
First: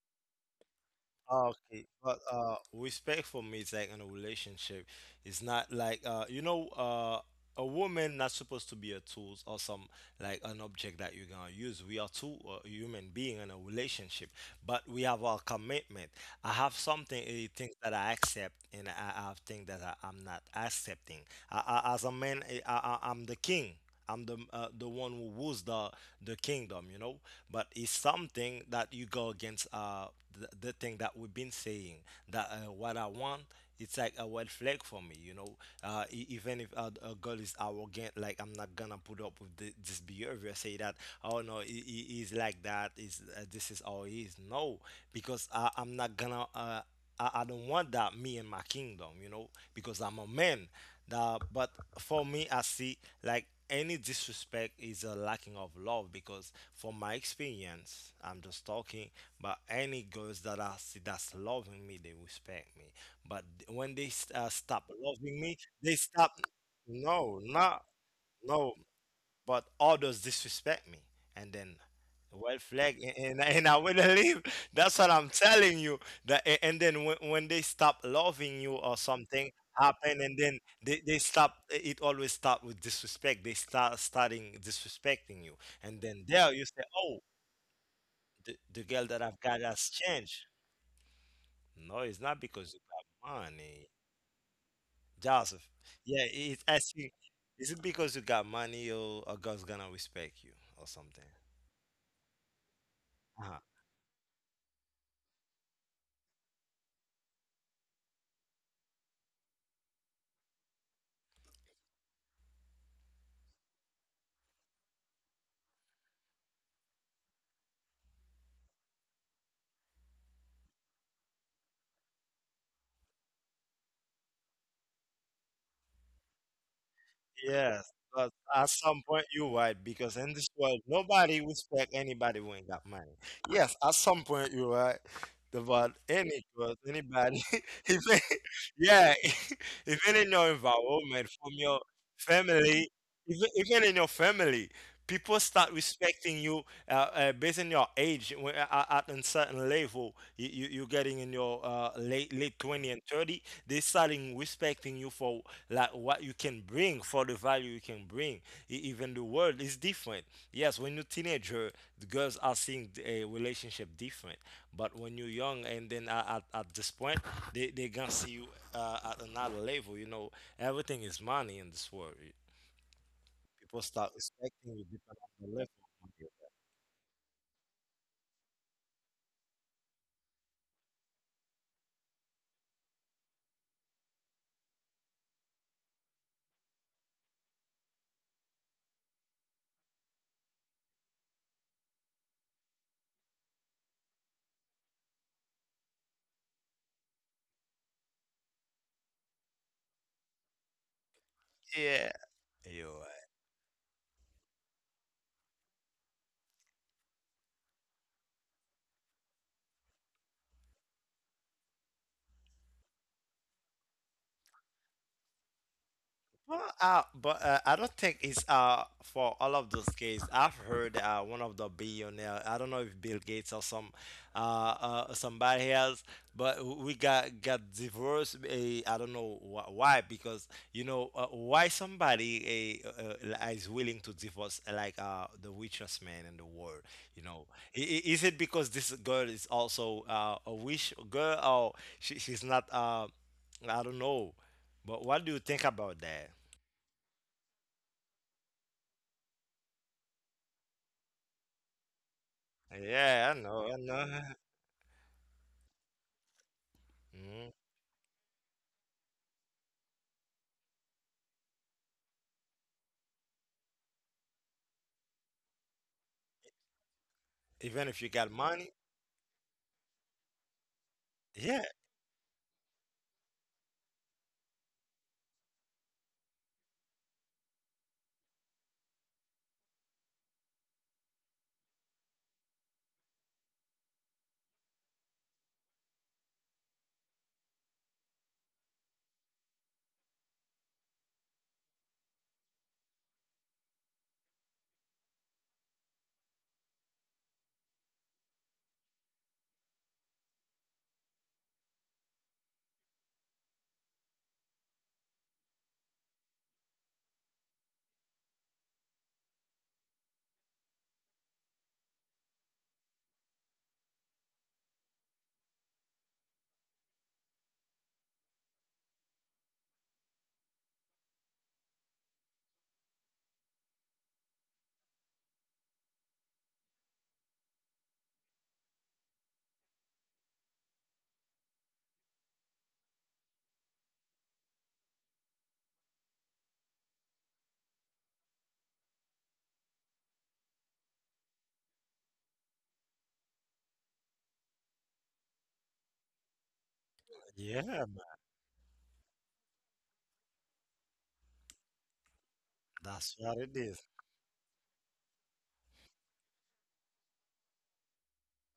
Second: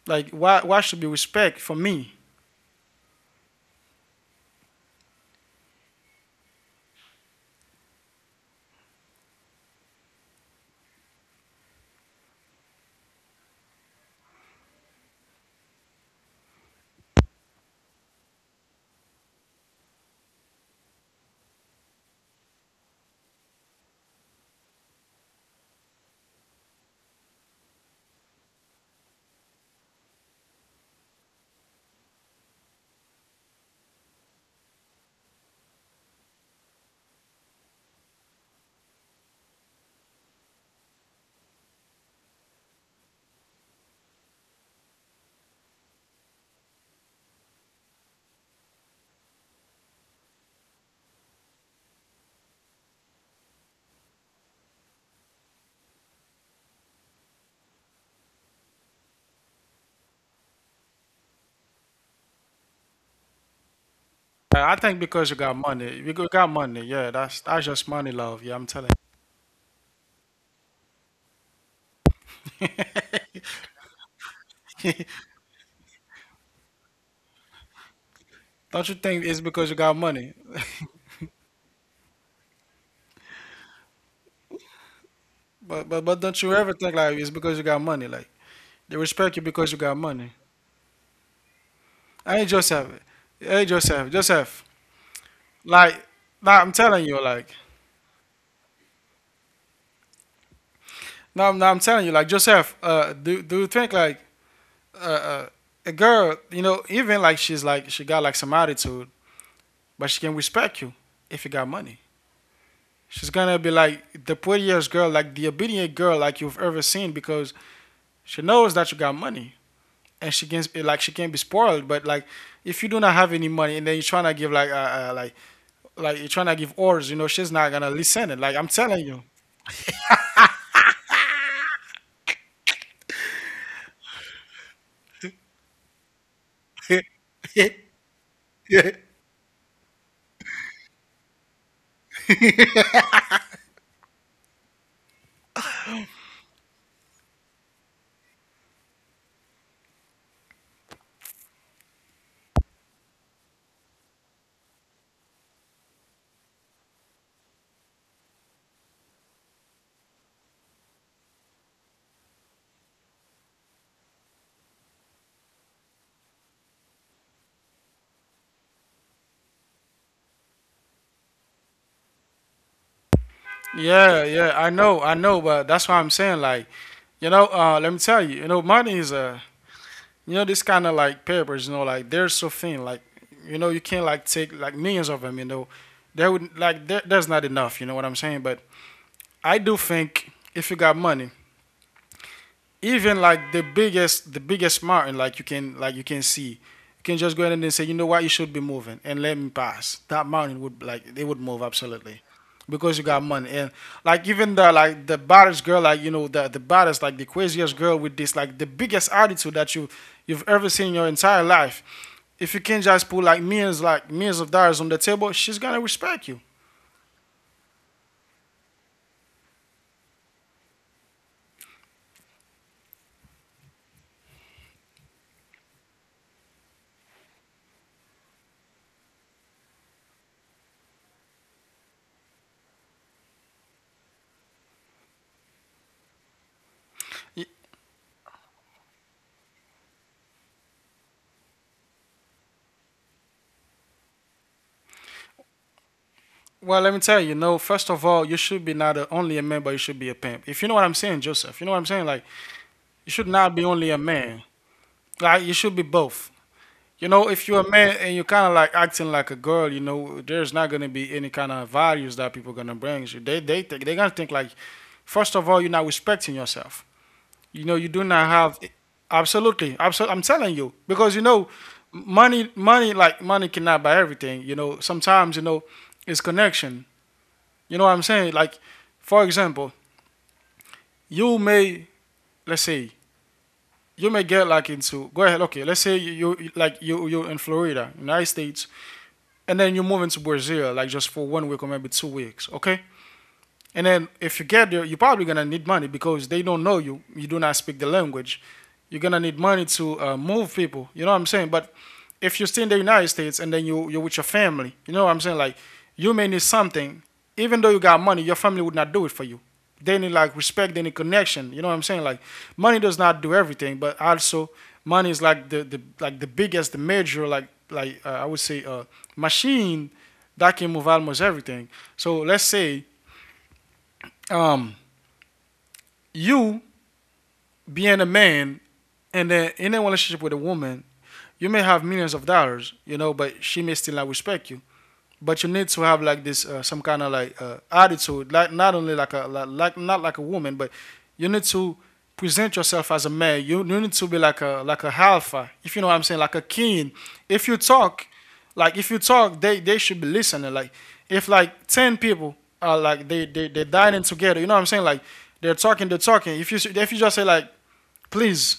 B: why should be
A: Ah,
B: respect for
A: okay,
B: me?
A: but respect for me is like in a relationship. It's not like a woman not supposed to be a tool or some like an object that you're gonna use. We are two human being in a relationship, but we have our commitment. I have something, things that I accept, and I have things that I'm not accepting. As a man, I'm the king. I'm the one who rules the kingdom, you know. But it's something that you go against the thing that we've been saying that what I want. It's like a red flag for me, you know. Even if a girl is arrogant, like I'm not gonna put up with this behavior. Say that, oh no, he's like that. Is this is how he is? No, because I'm not gonna. I don't want that me in my kingdom, you know, because I'm a man. That, but for me, I see like any disrespect is a lacking of love because from my experience, I'm just talking, but any girls that I see that's loving me, they respect me. But when they
B: I think
A: stop
B: because you
A: loving
B: got
A: me,
B: money, if
A: they
B: you
A: stop.
B: got money, yeah, that's
A: No,
B: that's just
A: not
B: money love. Yeah, I'm
A: no
B: telling you.
A: but others disrespect me and then red flag and I will leave. That's what I'm telling you, that and then when they stop loving you
B: Don't you
A: or
B: think it's
A: something
B: because you got
A: happen
B: money?
A: and then they stop. It always start with disrespect. They starting disrespecting you
B: but but
A: and
B: but
A: then
B: don't you
A: there
B: ever
A: you
B: think
A: say,
B: like
A: oh,
B: it's because you got money? Like
A: the
B: they
A: girl that
B: respect you
A: I've
B: because
A: got
B: you got
A: has
B: money.
A: changed. No, it's
B: Hey
A: not because you
B: Joseph,
A: got
B: hey
A: money,
B: Joseph, Joseph.
A: Joseph.
B: Like
A: Yeah,
B: now I'm
A: it's
B: telling
A: asking.
B: you, like
A: Is it because you got money or a girl's gonna respect you or something?
B: now I'm telling you, like Joseph. Do you
A: Uh-huh.
B: think like uh, uh a girl, you know, even like she got like some attitude, but she can respect you if you got money. She's gonna be like the prettiest girl, like the obedient girl, like you've ever seen, because she knows that you got money, and she can be spoiled. But like, if you do not have any money, and then you're trying to give like you're trying to give orders, you know, she's not gonna
A: Yes,
B: listen. It
A: but
B: like I'm
A: at
B: telling
A: some
B: you.
A: point you're right because in this world nobody respect anybody who ain't got money. Yes, at some point you're right about any girls, anybody. If they, yeah, even in your environment from your family, even in your family, people start respecting you based on your age. When, at a certain level, you you're getting in your late 20 and 30, they starting respecting you for like what you can bring, for the value you can bring. Even the world is different, yes, when you're teenager the girls are seeing a relationship different. But when you're young and then at this point they gonna see you at another level, you know. Everything is money in this world. People start
B: Yeah, yeah, I
A: expecting you
B: know, I
A: different
B: know,
A: on
B: but
A: the level.
B: that's why I'm saying like, you know, let me tell you, you know, money is you know, this kind of like papers, you know, like they're so thin, like you know, you can't like take like millions of them, you know, there's not enough, you know what I'm saying? But I do think if you got money, even like the biggest mountain, like you can see, you can just go ahead and say, you know what, you should be moving and let me pass. That mountain would like they would move absolutely.
A: Yeah,
B: Because
A: you're
B: you got
A: right.
B: money. And like even the like the baddest girl, like you know, the baddest, like the craziest girl with this like the biggest attitude that you've ever seen in your entire life. If you can just put like millions of dollars on the table, she's gonna respect you.
A: Well, but I don't think it's for all of those cases. I've heard one of the billionaire. I don't know if Bill Gates or some somebody else, but we got divorced. I don't know why because you know why somebody is willing to divorce like the richest man in the world. You know, is it because this girl is also a wish girl or she's not I don't know. But what do you think about that?
B: Well, let me tell you, no, first of all, you should be not a, only a man, but you should be a pimp. If you know what I'm saying, Joseph, you know what I'm saying? Like, you should
A: Yeah, I
B: not be
A: know, I
B: only a
A: know.
B: man. Like, you should be both. You know, if
A: Mhm.
B: you're a man and you're kind of like acting like a girl, you know, there's not going to be any kind of values that people going to bring you. They think, they're going to think like, first of all, you're not respecting yourself.
A: Even
B: You
A: if
B: know,
A: you
B: you
A: got
B: do not
A: money,
B: have. Absolutely, absolutely. I'm telling you because you know,
A: yeah,
B: money, like money cannot buy everything. You know, sometimes you know, it's connection. You know what I'm saying? Like, for example, you may let's say you may get like into go ahead. Okay, let's say you're in Florida, United States, and then you move into Brazil, like just for 1 week or maybe 2 weeks. Okay, and then if you get there, you're probably gonna need money because they don't know you. You do not speak the language. You're gonna need money to move people. You know what I'm saying? But if you are still in the United States and then you're with your family, you know what I'm saying? Like you may need something, even though you got money, your family would not do it for you. They need like respect, they need connection. You know what I'm saying? Like money does not do everything, but also money is like the like the biggest, the major like I would say machine that can move almost everything. So let's say um, you being a man and then in a relationship with a woman, you may have millions of dollars, you know, but she may still not respect you, but you need to have like this some kind of like attitude like not only like not like a woman but you need to present yourself as a man. You need to be like a alpha if you know what I'm saying, like a king. if you
A: yeah,
B: talk like if you talk, they should be listening. Like if like 10 people are like
A: that's
B: they
A: what
B: they
A: it
B: they
A: is.
B: dining together, you know what I'm saying? Like they're talking if you just say like please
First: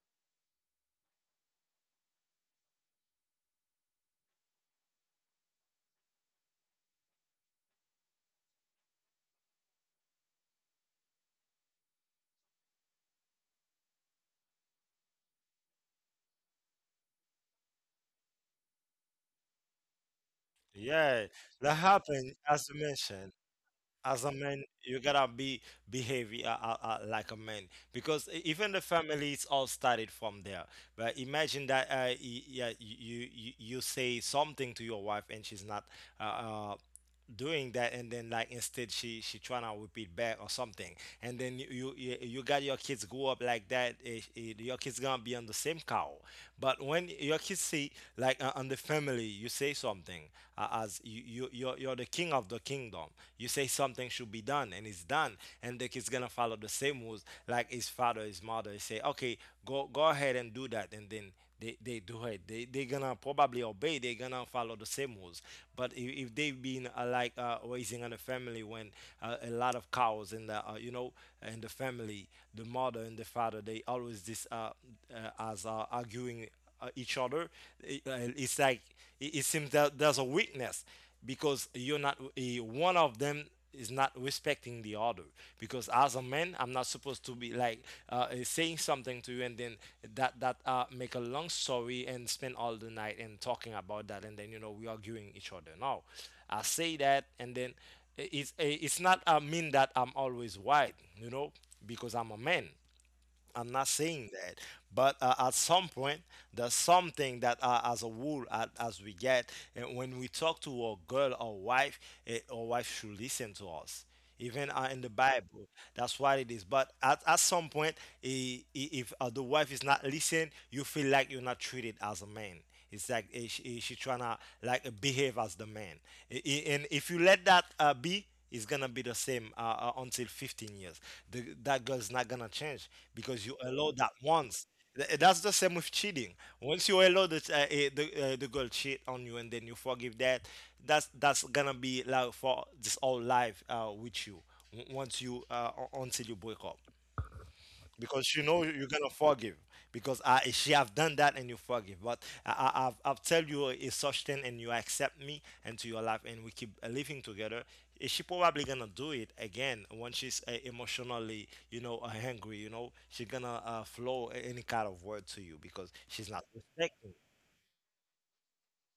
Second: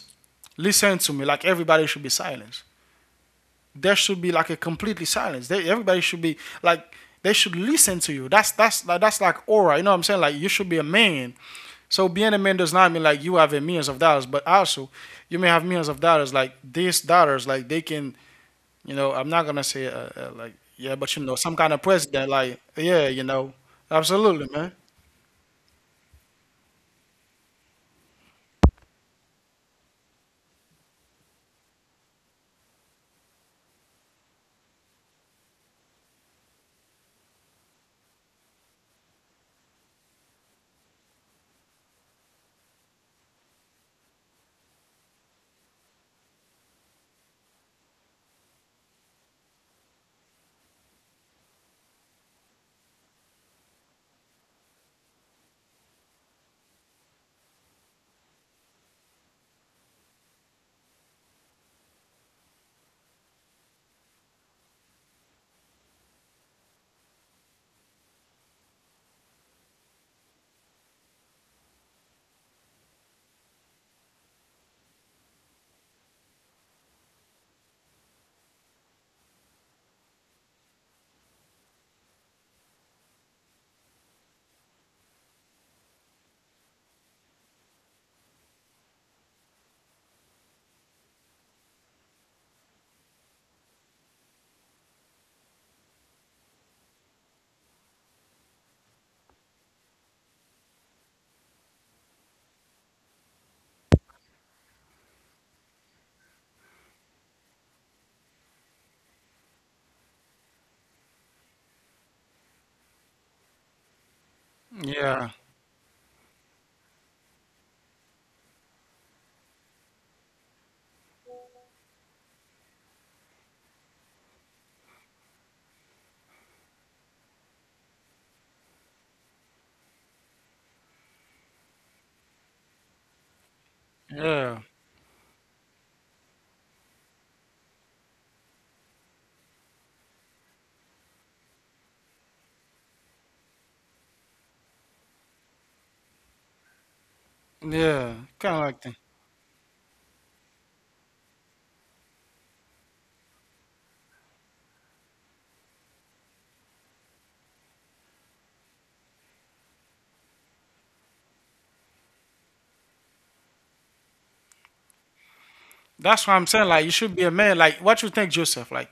B: listen to me, like everybody should be silent. There should be like a completely silence. They, everybody should be like they should listen to you. That's that's like aura. You know what I'm saying? Like you should be a man. So being a man does not mean like you have a millions of dollars, but also you may have millions of dollars. Like these dollars, like they can, you know, I'm not gonna say like yeah, but you
A: Yeah,
B: know, some kind
A: that
B: of president,
A: happened
B: like
A: as you
B: yeah, you
A: mentioned.
B: know,
A: As a
B: absolutely,
A: man,
B: man.
A: you gotta be behave like a man because even the families all started from there. But imagine that yeah, you you say something to your wife and she's not uh, uh, doing that and then like instead she trying to repeat back or something and then you got your kids grow up like that, your kids gonna be on the same cow. But when your kids see like on the family you say something as you, you you're the king of the kingdom. You say something should be done and it's done, and the kid's gonna follow the same rules like his father, his mother. He say okay, go ahead and do that, and then they do it. They gonna probably obey. They gonna follow the same rules. But if they've been raising in a family when a lot of cows in the in the family, the mother and the father they always this as arguing each other. It's like it seems that there's a weakness because you're not one of them is not respecting the other, because as a man I'm not supposed to be like saying something to you and then that make a long story and spend all the night and talking about that and then you know we arguing each other. No, I say that and then it's it's not, I mean that I'm always right, you know, because I'm a man. I'm not saying that, but at some point, there's something that as a rule, as we get, and when we talk to our girl or wife, our wife should listen to us. Even in the
B: Yeah,
A: Bible, that's what it is. But at some point, if the wife is not listening, you feel like you're not treated as a man. It's like she trying to like behave as the man. And if you let that be, it's gonna be the same until 15 years. The, that girl's not gonna change because you allow that
B: yeah,
A: once. That's the same with cheating. Once you allow the the girl cheat on you and then you forgive that, that's gonna be like for this whole life with you. Once you until you break up,
B: yeah,
A: because you
B: kind
A: know
B: of
A: you're
B: like that.
A: gonna forgive because she have done that and you forgive. But I've tell you it's such thing and you accept me into your life and we keep living together. She probably gonna do it again when she's emotionally, you know, hungry. You know she gonna flow any kind of word to you because she's
B: That's what
A: not
B: I'm saying. Like you
A: respecting.
B: should be a man. Like what you think, Joseph? Like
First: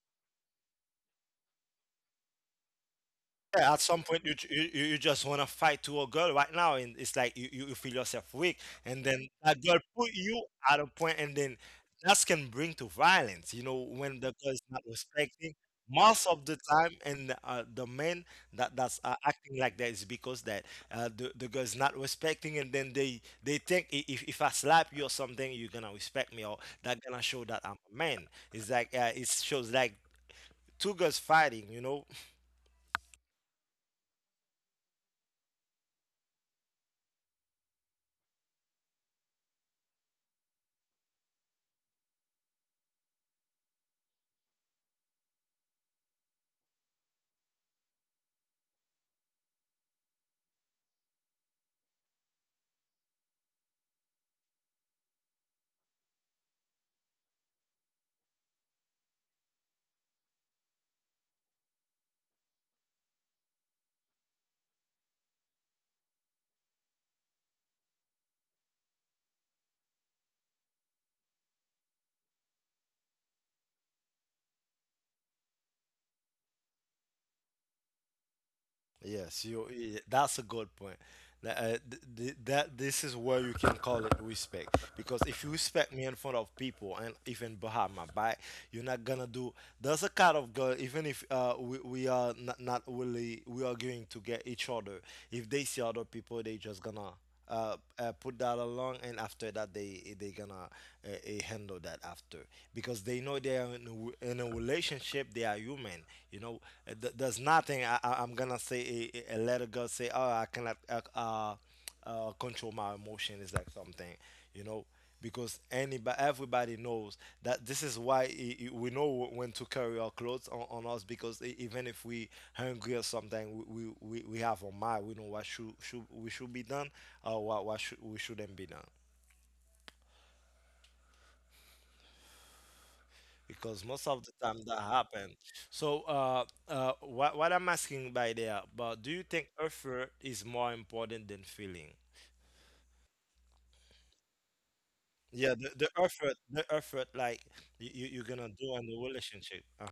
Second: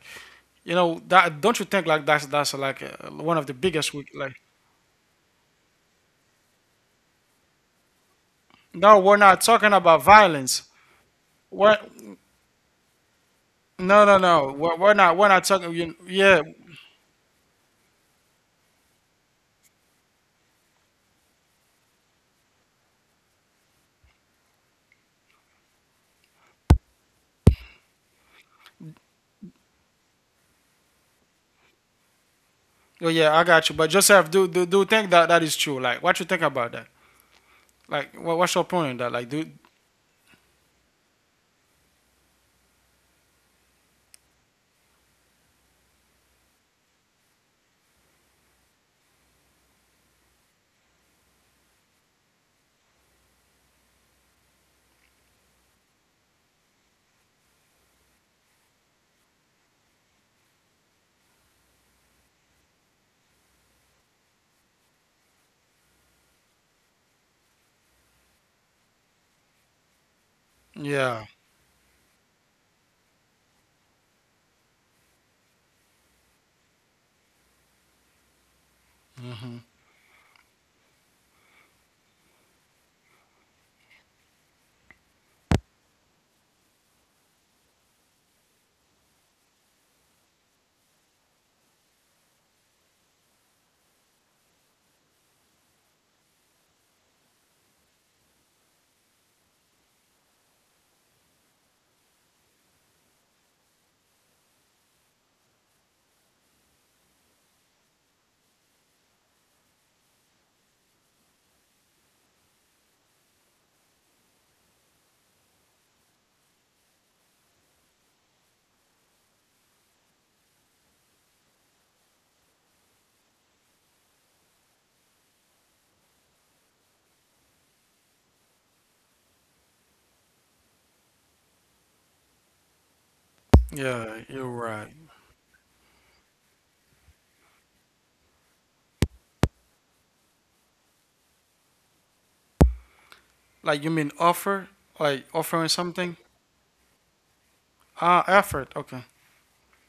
B: you know that, don't you think like that's like one of the
A: Yeah,
B: biggest
A: at
B: we
A: some
B: like.
A: point you ju- you just want to fight to a girl right now, and it's like you feel yourself weak,
B: No,
A: and
B: we're
A: then
B: not
A: that
B: talking
A: girl
B: about
A: put you
B: violence.
A: at a point, and then
B: We're
A: that can bring to violence. You know,
B: no no
A: when the
B: no.
A: girl is
B: We're, we're
A: not
B: not we're not
A: respecting,
B: talking. You,
A: most
B: yeah,
A: of the time, and the men that that's acting like that is because that the girl is not respecting, and then they think, If I slap you or something, you're gonna respect me, or that gonna show that I'm a man." It's like it shows like two girls fighting, you know.
B: oh yeah, I got you. But Joseph, do you think that that is true? Like what you think about that? Like what, what's your point on that? Like do, yeah,
A: Yes, you. That's a good point. That, th th that this is where you can call it respect, because if you respect me in front of people and even behind my back, you're not gonna do. There's a kind of girl. Even if we we are not, not really we are going to get each other. If they see other people, they just gonna put that along, and after that they gonna handle that after, because they know they are in a, in a relationship. They are human. You know, there's nothing I'm gonna say. A little girl say, "Oh, I cannot. Control my emotion" is like something, you know, because anybody, everybody knows that this is why we know when to carry our clothes on us because even if we hungry or something, we have on mind, we know what should we should be done or what should, we shouldn't be done. Because most
B: yeah,
A: of the
B: you're
A: time that
B: right.
A: happens. So what I'm asking by there, but do you think effort is more important than feeling?
B: Like you mean offer, like
A: Yeah, the,
B: offering
A: the
B: something?
A: effort, the effort, like you're
B: Ah,
A: gonna do
B: effort.
A: on the
B: Okay.
A: relationship.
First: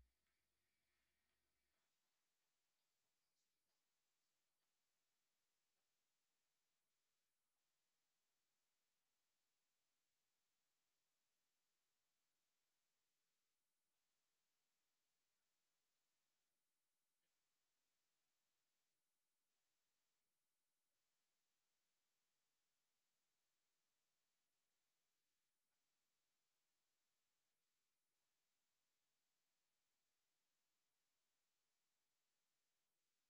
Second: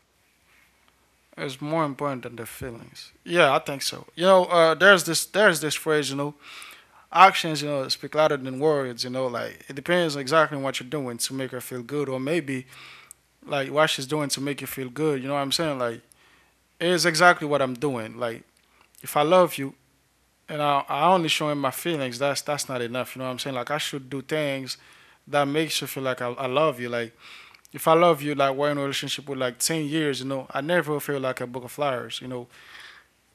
B: It's more important than the feelings. Yeah, I think so. You know, there's this phrase, you know, actions, you know, speak louder than words, you know, like it depends exactly on what you're doing to make her feel good or maybe like what she's doing to make you feel good, you know what I'm saying? Like it is exactly what I'm doing. Like if I love you and I only showing my feelings, that's not enough, you know what I'm saying? Like I should do things that makes you feel like I love you. Like if I love you, like we're in a relationship with like 10 years, you know, I never feel like a book of flowers, you know,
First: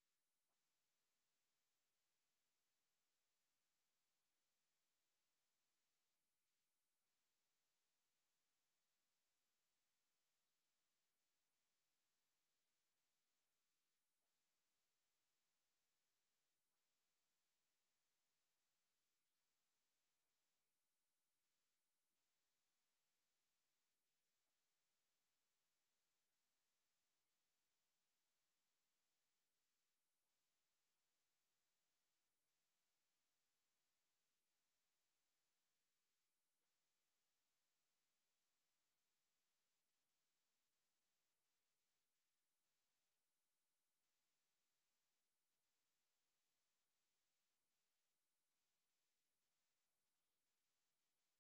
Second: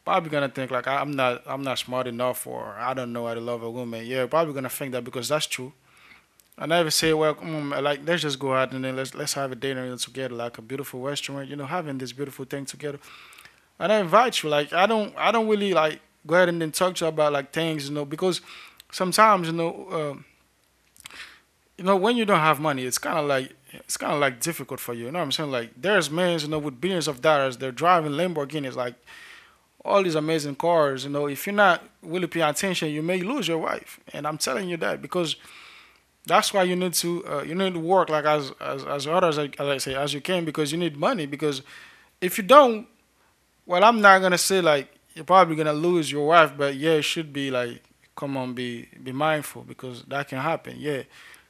B: probably gonna think like I'm not smart enough or I don't know how to love a woman. Yeah, probably gonna think that because that's true. I never say, well, like let's just go out and then let's have a dinner together, like a beautiful restaurant, you know, having this beautiful thing together. And I invite you, like I don't really like go ahead and then talk to you about like things, you know, because sometimes you know when you don't have money, it's kind of like it's kind of like difficult for you. You know what I'm saying? Like there's men, you know, with billions of dollars, they're driving Lamborghinis, like all these amazing cars, you know, if you're not really paying attention, you may lose your wife. And I'm telling you that because that's why you need to work like as hard as I say as you can because you need money. Because if you don't, well, I'm not gonna say like you're probably gonna lose your wife, but yeah, it should be like come on, be mindful because that can happen. Yeah.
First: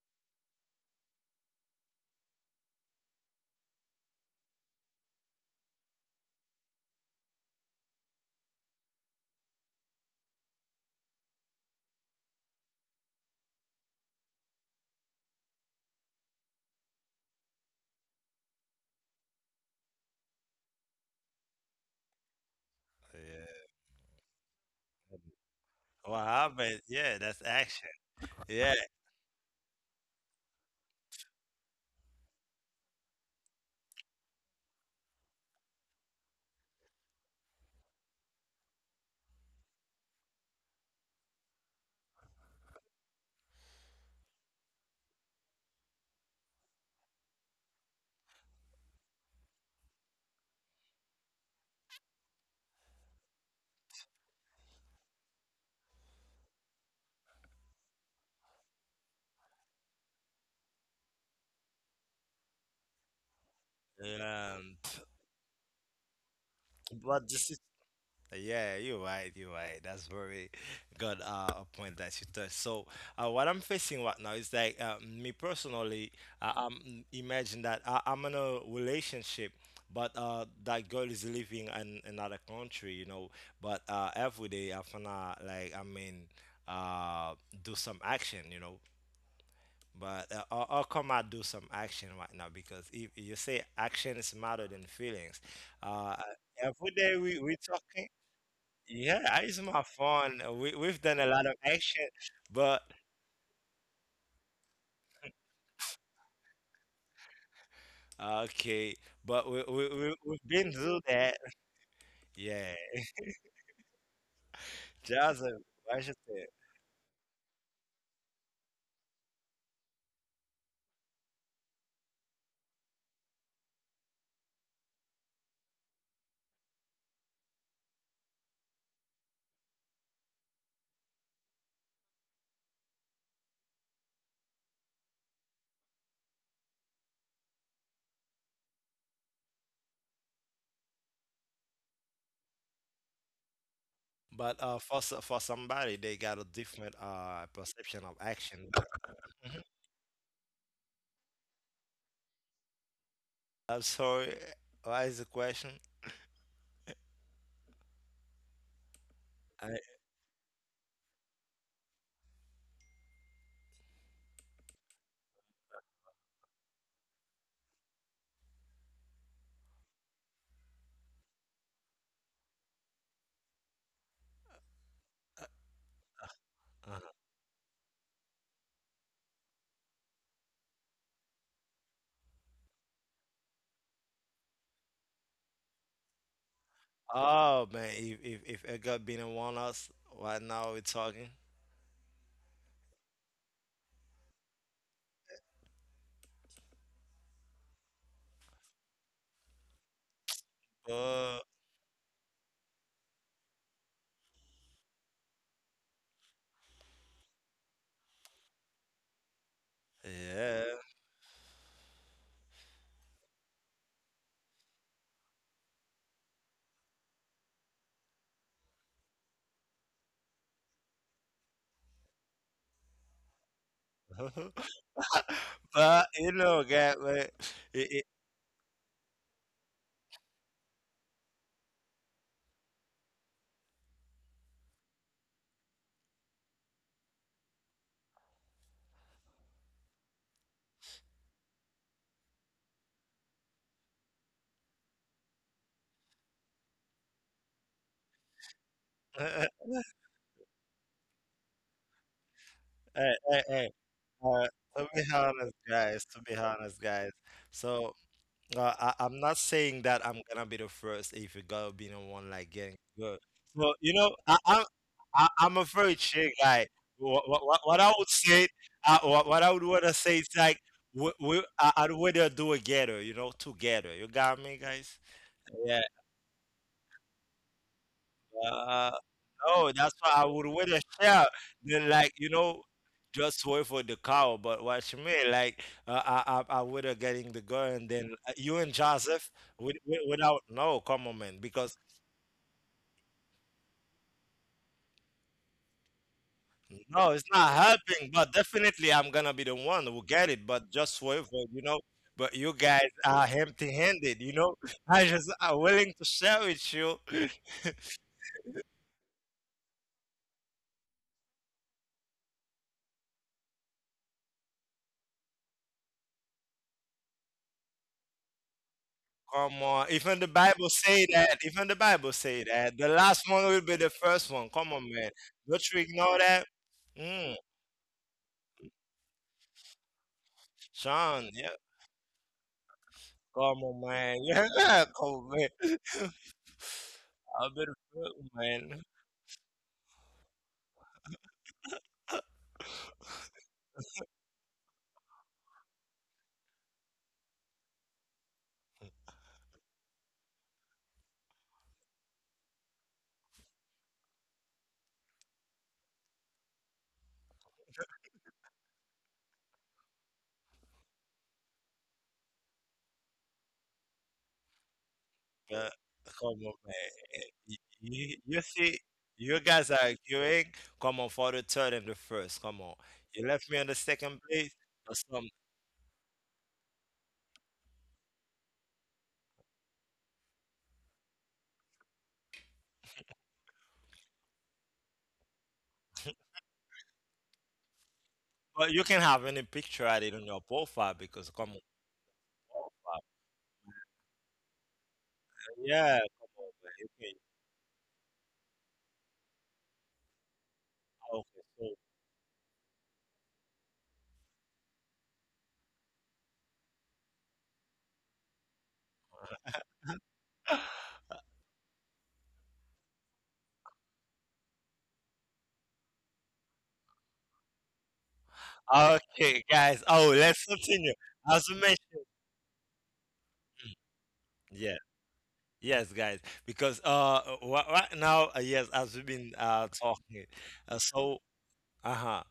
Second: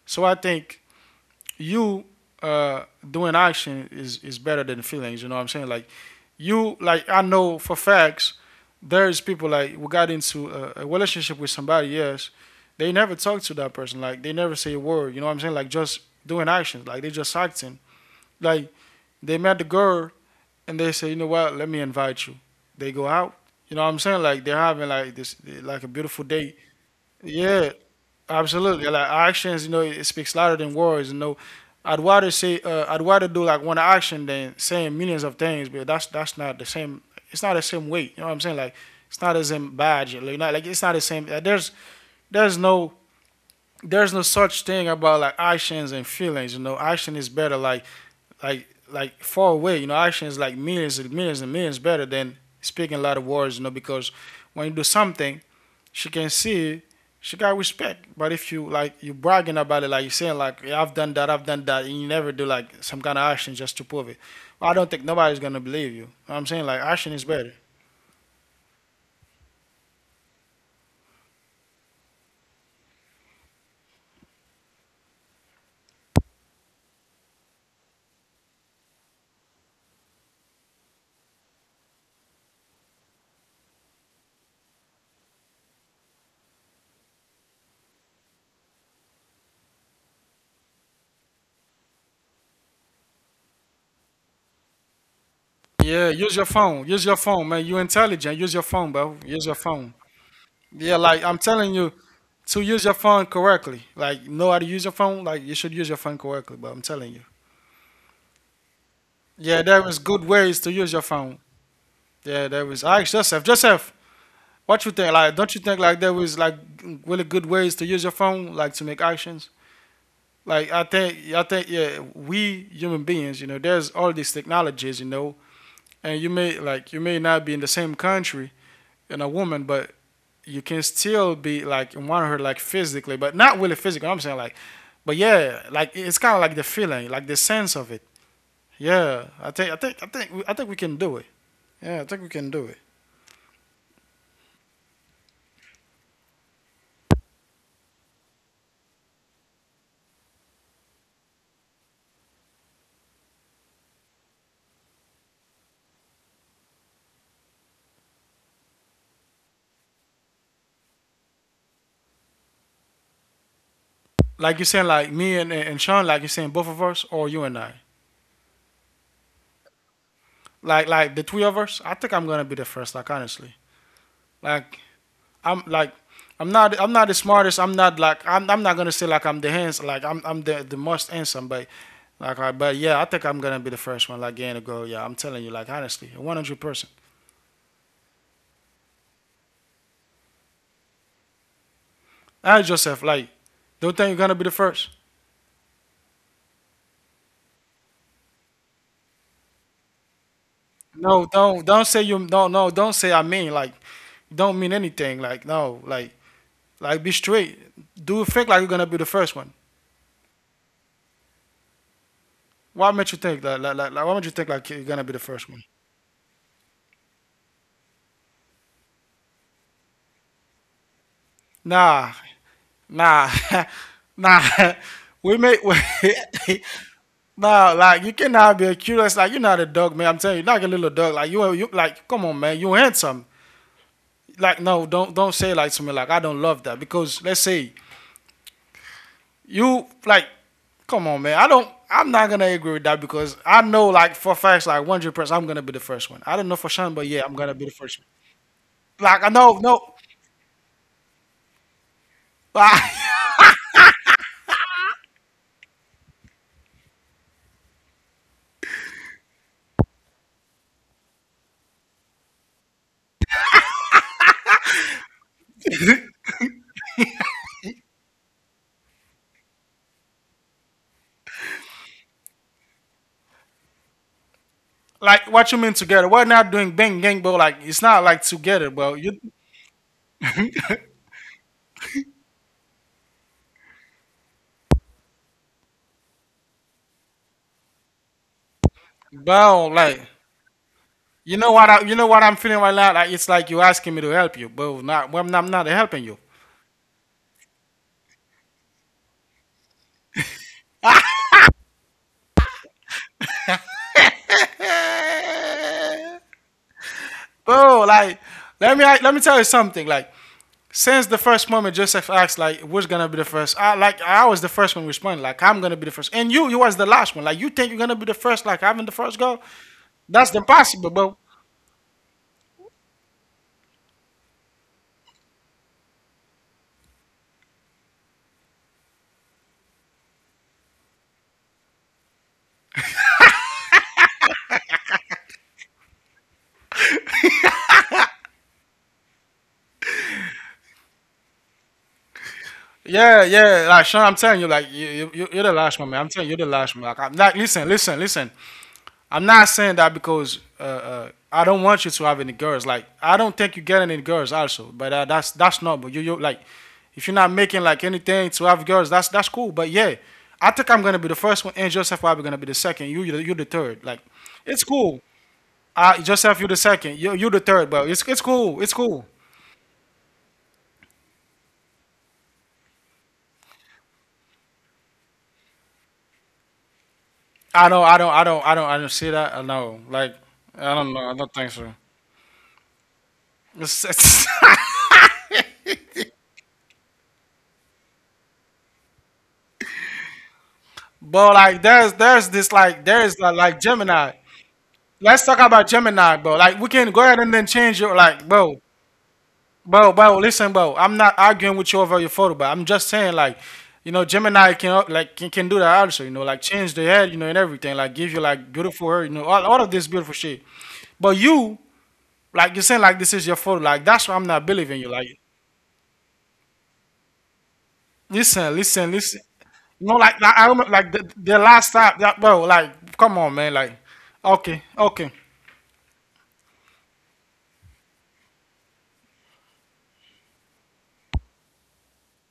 B: So I think you uh doing action is better than feelings. You know what I'm saying? Like you like I know for facts there's people like who got into a relationship with somebody, yes, they never talk to that person, like they never say a word, you know what I'm saying, like just doing actions, like they just acting like they met the girl and they say, you know what, let me invite you, they go out,
A: yeah.
B: you know what I'm saying, like they're having like this like a
A: What
B: beautiful date,
A: happened? Yeah, that's
B: yeah.
A: action. Yeah.
B: Absolutely, like actions, you know, it speaks louder than words. You know, I'd rather say, I'd rather do like one action than saying millions of things, but that's not the same. It's not the same weight. You know what I'm saying? Like, it's not the same badge. Like, not like it's not the same. Like, there's no there's no such thing about like actions and feelings. You know, action is better. Like far away. You know, action is like millions and millions and millions better than speaking a lot of words. You know, because when you do something, she can see she got respect. But if you like you bragging about it, like you saying like yeah, I've done that, and you never do like some kind of action just to prove it, I
A: Um,
B: don't think nobody's gonna believe you. You know what I'm saying, like action is
A: but this
B: better.
A: is yeah, you're right. You're right. That's very good a point that you touched. So, what I'm facing right now is like me personally, I'm imagine that I'm in a relationship, but that girl is living in another country, you know. But every day I wanna like I mean, uh, do some action, you know. But how come I do some action right now? Because if you say action is matter than feelings,
B: Yeah,
A: uh,
B: use your phone.
A: every
B: Use your
A: day we
B: phone,
A: we
B: man. You
A: talking.
B: intelligent. Use your phone, bro.
A: Yeah, I
B: Use your
A: use my
B: phone.
A: phone. We
B: Yeah,
A: we've done
B: like
A: a
B: I'm
A: lot of
B: telling you,
A: action,
B: to
A: but
B: use your phone correctly, like know how to use your phone, like you should use your phone correctly. But I'm telling you,
A: okay, but we
B: yeah,
A: we
B: there is
A: we
B: good
A: we've been
B: ways to
A: through
B: use your
A: that.
B: phone. Yeah, there
A: Yeah,
B: is. I asked Joseph, Joseph, what you think? Like, don't you
A: Joseph,
B: think
A: I
B: like there
A: should
B: was
A: say.
B: like really good ways to use your phone, like to make actions? Like yeah, we human beings, you know, there's all these technologies, you know, and you may not be in the same country and a woman, but you can still be like in one of her like physically, but not really physical. I'm saying like, but yeah, like it's kind of like the feeling, like the sense of it. Yeah, I think we can do it. Yeah, I think we can do it.
A: But for somebody, they got a different perception of action. But mhm. I'm sorry. What is the question? I,
B: Like you saying like me and Sean, like you saying both of us or you and I. Like the three of us, I think I'm gonna be the first. Like honestly, like I'm like I'm not
A: uh,
B: I'm not the smartest. I'm not gonna say like I'm the most handsome, but yeah, I think I'm gonna be the first one like getting a goal. Yeah, I'm telling you like honestly, 100%.
A: oh man, if Edgar Bina want us, right now we're talking.
B: Ask yourself like, don't think you're gonna be the first. No,
A: Oh
B: don't say you no no don't say I mean like, don't mean anything like no like like be straight. Do you think like you're gonna be the first one?
A: yeah,
B: Why made you think that like why would you think like you're gonna be the first one? Nah, nah, nah. We make we,
A: but you know, guy, man,
B: nah.
A: it,
B: Like
A: it,
B: you cannot be a curious. Like you're not a dog, man. I'm telling you, you're like a little dog. Like you like. Come on, man. You handsome. Like no, don't say like to me like I don't love that because let's say you like. Come on, man. I don't. I'm not gonna agree with that because I know like for facts like 100% I'm gonna be the first one. I don't know for sure, but yeah, I'm gonna be the first one. Like I know no.
A: hey, hey, hey. Uh, to be honest, guys, to be honest, guys. So I'm not saying that I'm gonna be the first if you gotta be the one like getting good. So you know, I'm a very chill guy. What I would say, what I would wanna say is like I'd rather do it together, you know, together. You got me, guys?
B: Like what you mean together? We're not doing bang gang, but like it's not like together,
A: Uh,
B: bro. You,
A: no, that's why I would wait a share then like you know just wait for the cow. But what you mean, like I would have getting the girl and then you and Joseph
B: bro, like
A: without no come on
B: you
A: man
B: know what
A: because
B: I, you know what I'm feeling right now. Like it's like you asking me to help you, bro. Not, well, I'm not helping you,
A: no it's not helping. But definitely I'm gonna be the one who get it. But just wait for you know. But you guys are empty-handed, you know. I just are willing to share with you.
B: bro. Like let me tell you something. Like since the first moment, Joseph asked, like who's gonna be the first? I was the first one responding. Like I'm gonna be the first, and you was the last one. Like you think you're gonna be the first? Like having the first go,
A: Come on. Even the
B: that's
A: Bible
B: impossible,
A: say
B: bro.
A: that. Even the Bible say that. The last one will be the first one. Come on, man. Don't you ignore that? Mm, Sean, yeah. Come on, man. Yeah, come on, man. I'll be the first one, man.
B: Yeah, yeah, like Sean, I'm telling you, like are the last one, man. I'm telling you, you're the last one. Like I'm not. Listen. I'm not saying that because I don't want you to have any girls. Like I don't think you get any girls, also. But that's not. But you like, if you're not making like anything to have girls, that's cool. But yeah, I think I'm gonna be the first one, and Joseph probably gonna be the second. You're the third. Like, it's cool.
A: But
B: I Joseph,
A: come
B: you're
A: on,
B: the second.
A: man.
B: You're the
A: You,
B: third, but
A: you
B: it's
A: you
B: cool. It's
A: see,
B: cool.
A: you guys are arguing. Come on, for the third and the first. Come on. You left me on the second place. But, some,
B: I don't see that. I know, like, I don't know. I don't think so. It's- it's-
A: but you can have any picture added on your profile because,
B: but
A: come
B: like,
A: on, profile.
B: there's like Gemini. Let's talk about
A: Yeah,
B: Gemini,
A: come
B: bro.
A: on,
B: Like, we can go
A: man.
B: ahead and then change your, like, bro. Listen, bro. I'm not
A: Okay,
B: arguing with
A: so
B: you over your photo, but I'm just saying, like, you know, Gemini can, like, can do that also. You know, like, change the head, you know, and everything. Like, give you like beautiful hair, you know, all of this beautiful shit. But like you're saying, like this is your photo. Like that's why I'm not believing you. Like listen, listen.
A: okay, guys.
B: No,
A: Oh,
B: like
A: let's
B: I remember, like
A: continue.
B: the
A: As we
B: last time,
A: mentioned,
B: yeah, bro. Like, come on, man. Like, okay,
A: yeah,
B: okay.
A: yes, guys, because right now, yes, as we've been talking, so uh-huh.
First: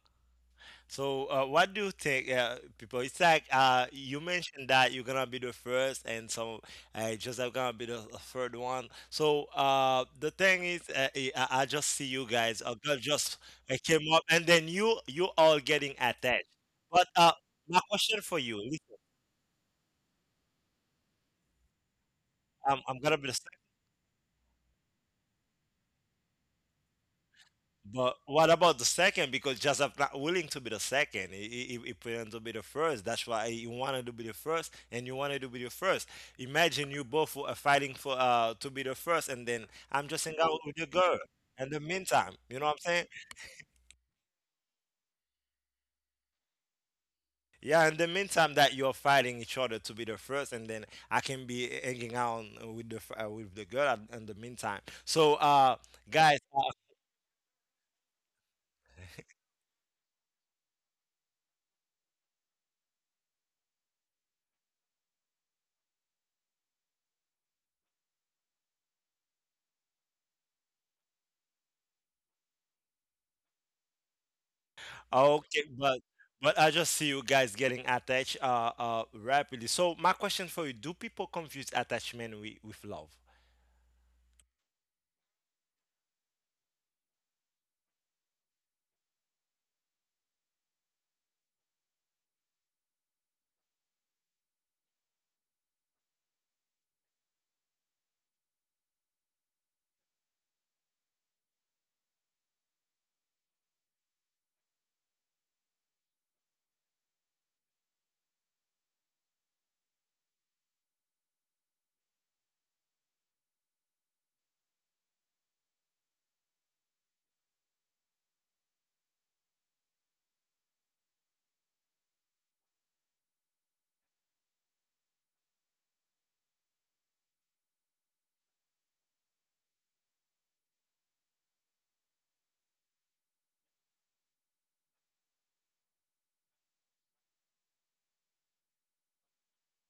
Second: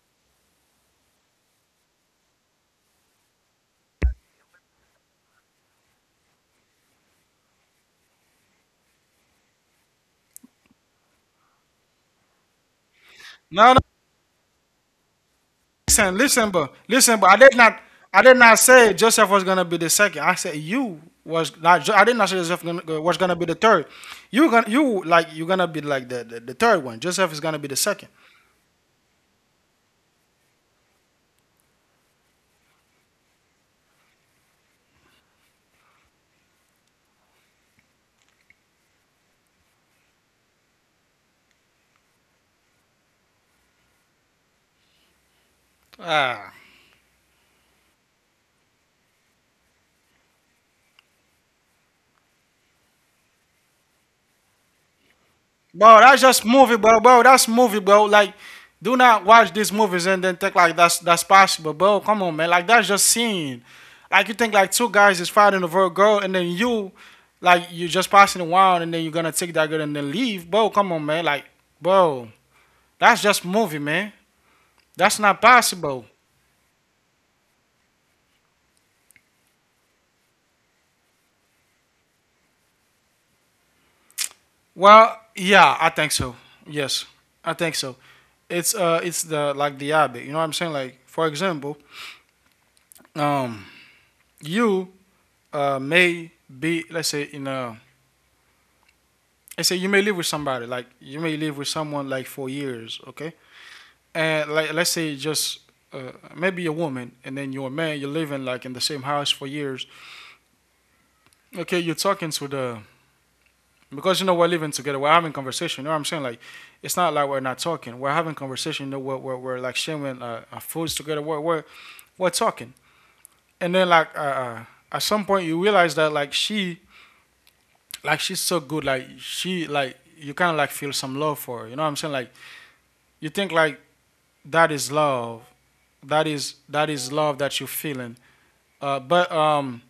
A: So, what do you think, people? It's like you mentioned that you're gonna be the first, and some Joseph gonna be the third one. So, the thing is, I just see you guys. A girl just
B: No, no.
A: came up, and then you all getting
B: Listen,
A: attached. But
B: Listen, bro.
A: my question
B: I did
A: for
B: not
A: you.
B: say Joseph was gonna be the second. I said you was not. I did not say
A: I'm
B: was
A: gonna be the
B: gonna be the
A: second.
B: third. You gonna, you gonna be like the third one. Joseph is gonna be the second.
A: But what about the second? Because Joseph not willing to be the second. He planned to be the first. That's why he wanted to be the first, and you wanted to be the first. Imagine you both were fighting for to be the first, and then I'm just hanging out with your girl. In the meantime, you know what I'm saying?
B: Ah.
A: Yeah. In the meantime, that you're fighting each other to be the first, and then I can be hanging out with, the f- with the girl. In the meantime, so
B: Bro, that's
A: guys.
B: just movie, bro. Bro, that's movie, bro. Like, do not watch these movies and then think like that's possible, bro. Come on, man. Like that's just scene. Like you think like two guys is fighting over a girl and then you just passing around and then you're gonna take that girl and then leave, bro. Come on, man. Like, bro, that's just movie, man. That's not
A: Okay,
B: possible.
A: but I just see you guys getting attached rapidly. So my question for you, do people confuse attachment with love?
B: Well, yeah, I think so. Yes, I think so. It's the like the habit. You know what I'm saying? Like, for example, um, you may be let's say in a let's say you may live with somebody like you may live with someone like for years, okay, and like let's say just maybe a woman, and then you're a man, you're living like in the same house for years, okay, you're talking to the, because you know we're living together, we're having conversation. You know what I'm saying? Like it's not like we're not talking, we're having conversation. You know, we're like sharing our foods together, we're talking, and then like at some point you realize that like she like she's so good. Like she like you kind of like feel some love for her. You know what I'm saying? Like you think like that is love. That is love that you're feeling. But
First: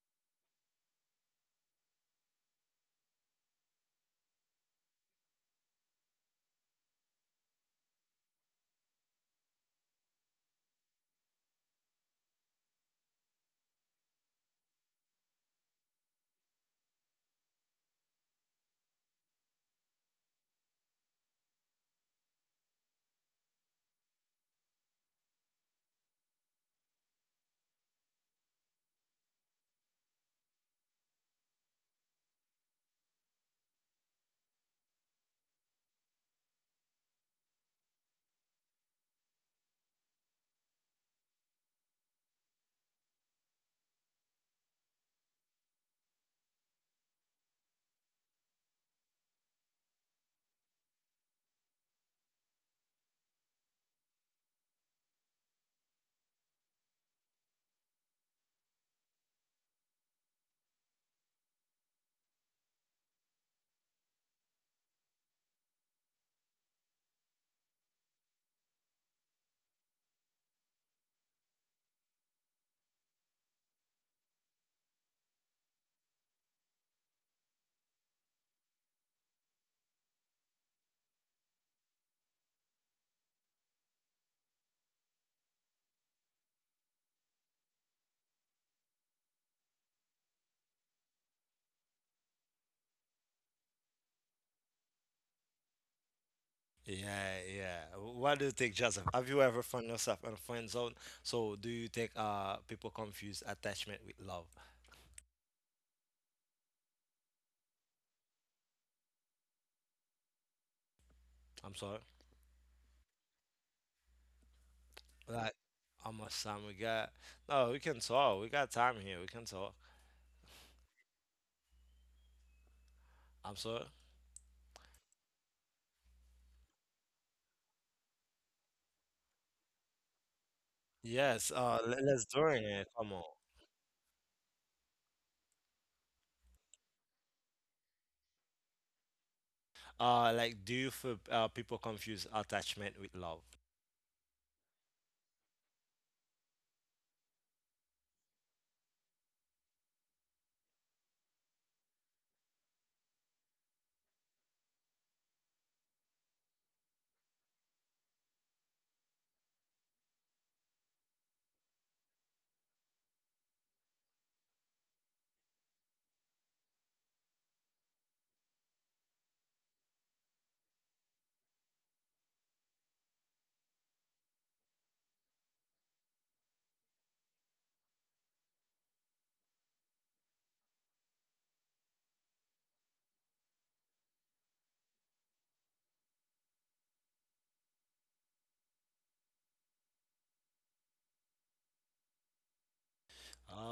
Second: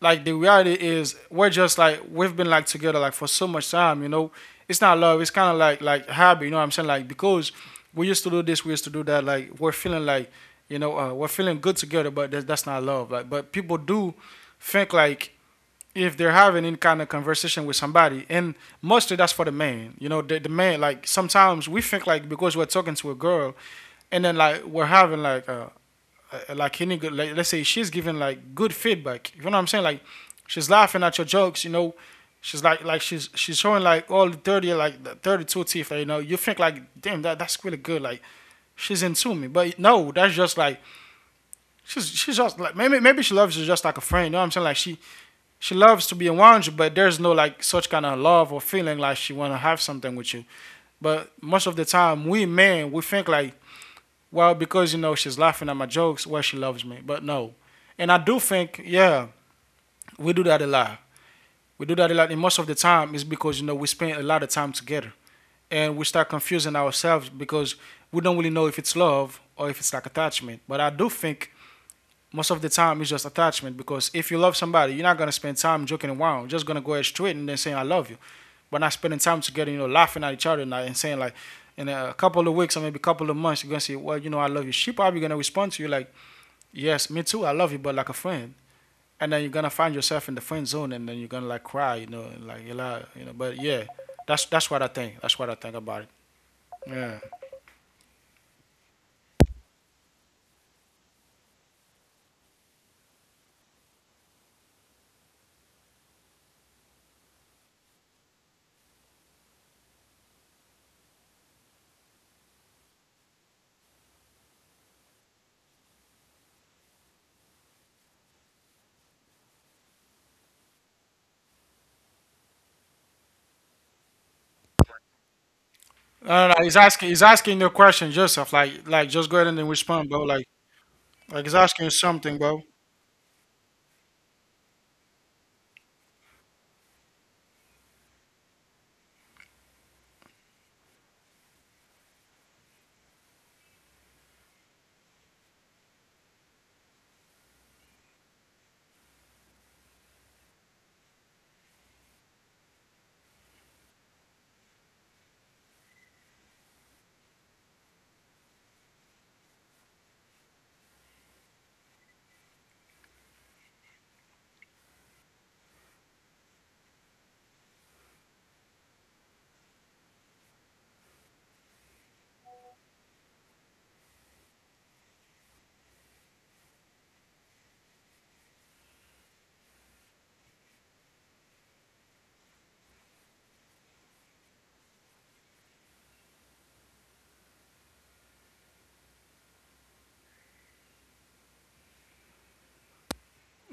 B: like the reality is we're just like we've been like together like for so much time. You know, it's not love. It's kind of like habit. You know what I'm saying? Like because we used to do this, we used to do that. Like we're feeling like you know we're feeling good together, but that's not love. Like but people do think like if they're having any kind of conversation with somebody, and mostly that's for the man. You know, the man. Like sometimes we think like because we're talking to a girl, and then like we're having like any good. Like, let's say she's giving like good feedback. You know what I'm saying? Like she's laughing at your jokes. You know, she's showing like all the 30 like the 32 teeth. Like, you know, you think like damn that that's really good. Like she's into me, but no, that's just like she's just like maybe, maybe she loves you just like a friend. You know what I'm saying? Like she loves to be around you, but there's no like such kind of love or feeling like she want to have something with you. But most of the time, we men we think like, well, because you know she's laughing at my jokes, well she loves me. But no, and I do think, yeah, we do that a lot. We do that a lot, and most of the time it's because you know we spend a lot of time together, and we start confusing ourselves because we don't really know if it's love or if it's like attachment. But I do think most of the time it's just attachment because if you love somebody, you're not gonna spend time joking around. You're just gonna go straight and then saying I love you, but not spending time together. You know, laughing at each other and saying like, in a couple of weeks or maybe a couple of months, you're gonna say, well, you know, I love you. She probably gonna respond to you like, yes, me too, I love you, but like a friend. And then you're gonna find yourself in the friend zone, and then you're gonna like cry, you know, and, like, you know. But yeah, that's what I think. That's what I think about it. Yeah.
A: Yeah, yeah. What do you think, Joseph? Have you ever found yourself in a friend zone? So do you think people confuse attachment with love? I'm sorry. Like how much time we got? No, we can talk. We got time here. We can talk. I'm sorry.
B: No, no, no. He's asking. He's asking you a question, Joseph. Like, just go ahead and then respond, bro. Like
A: Yes,
B: he's asking you
A: let, let's
B: something,
A: do
B: bro.
A: it. Come on. Like do you feel people confuse attachment with love?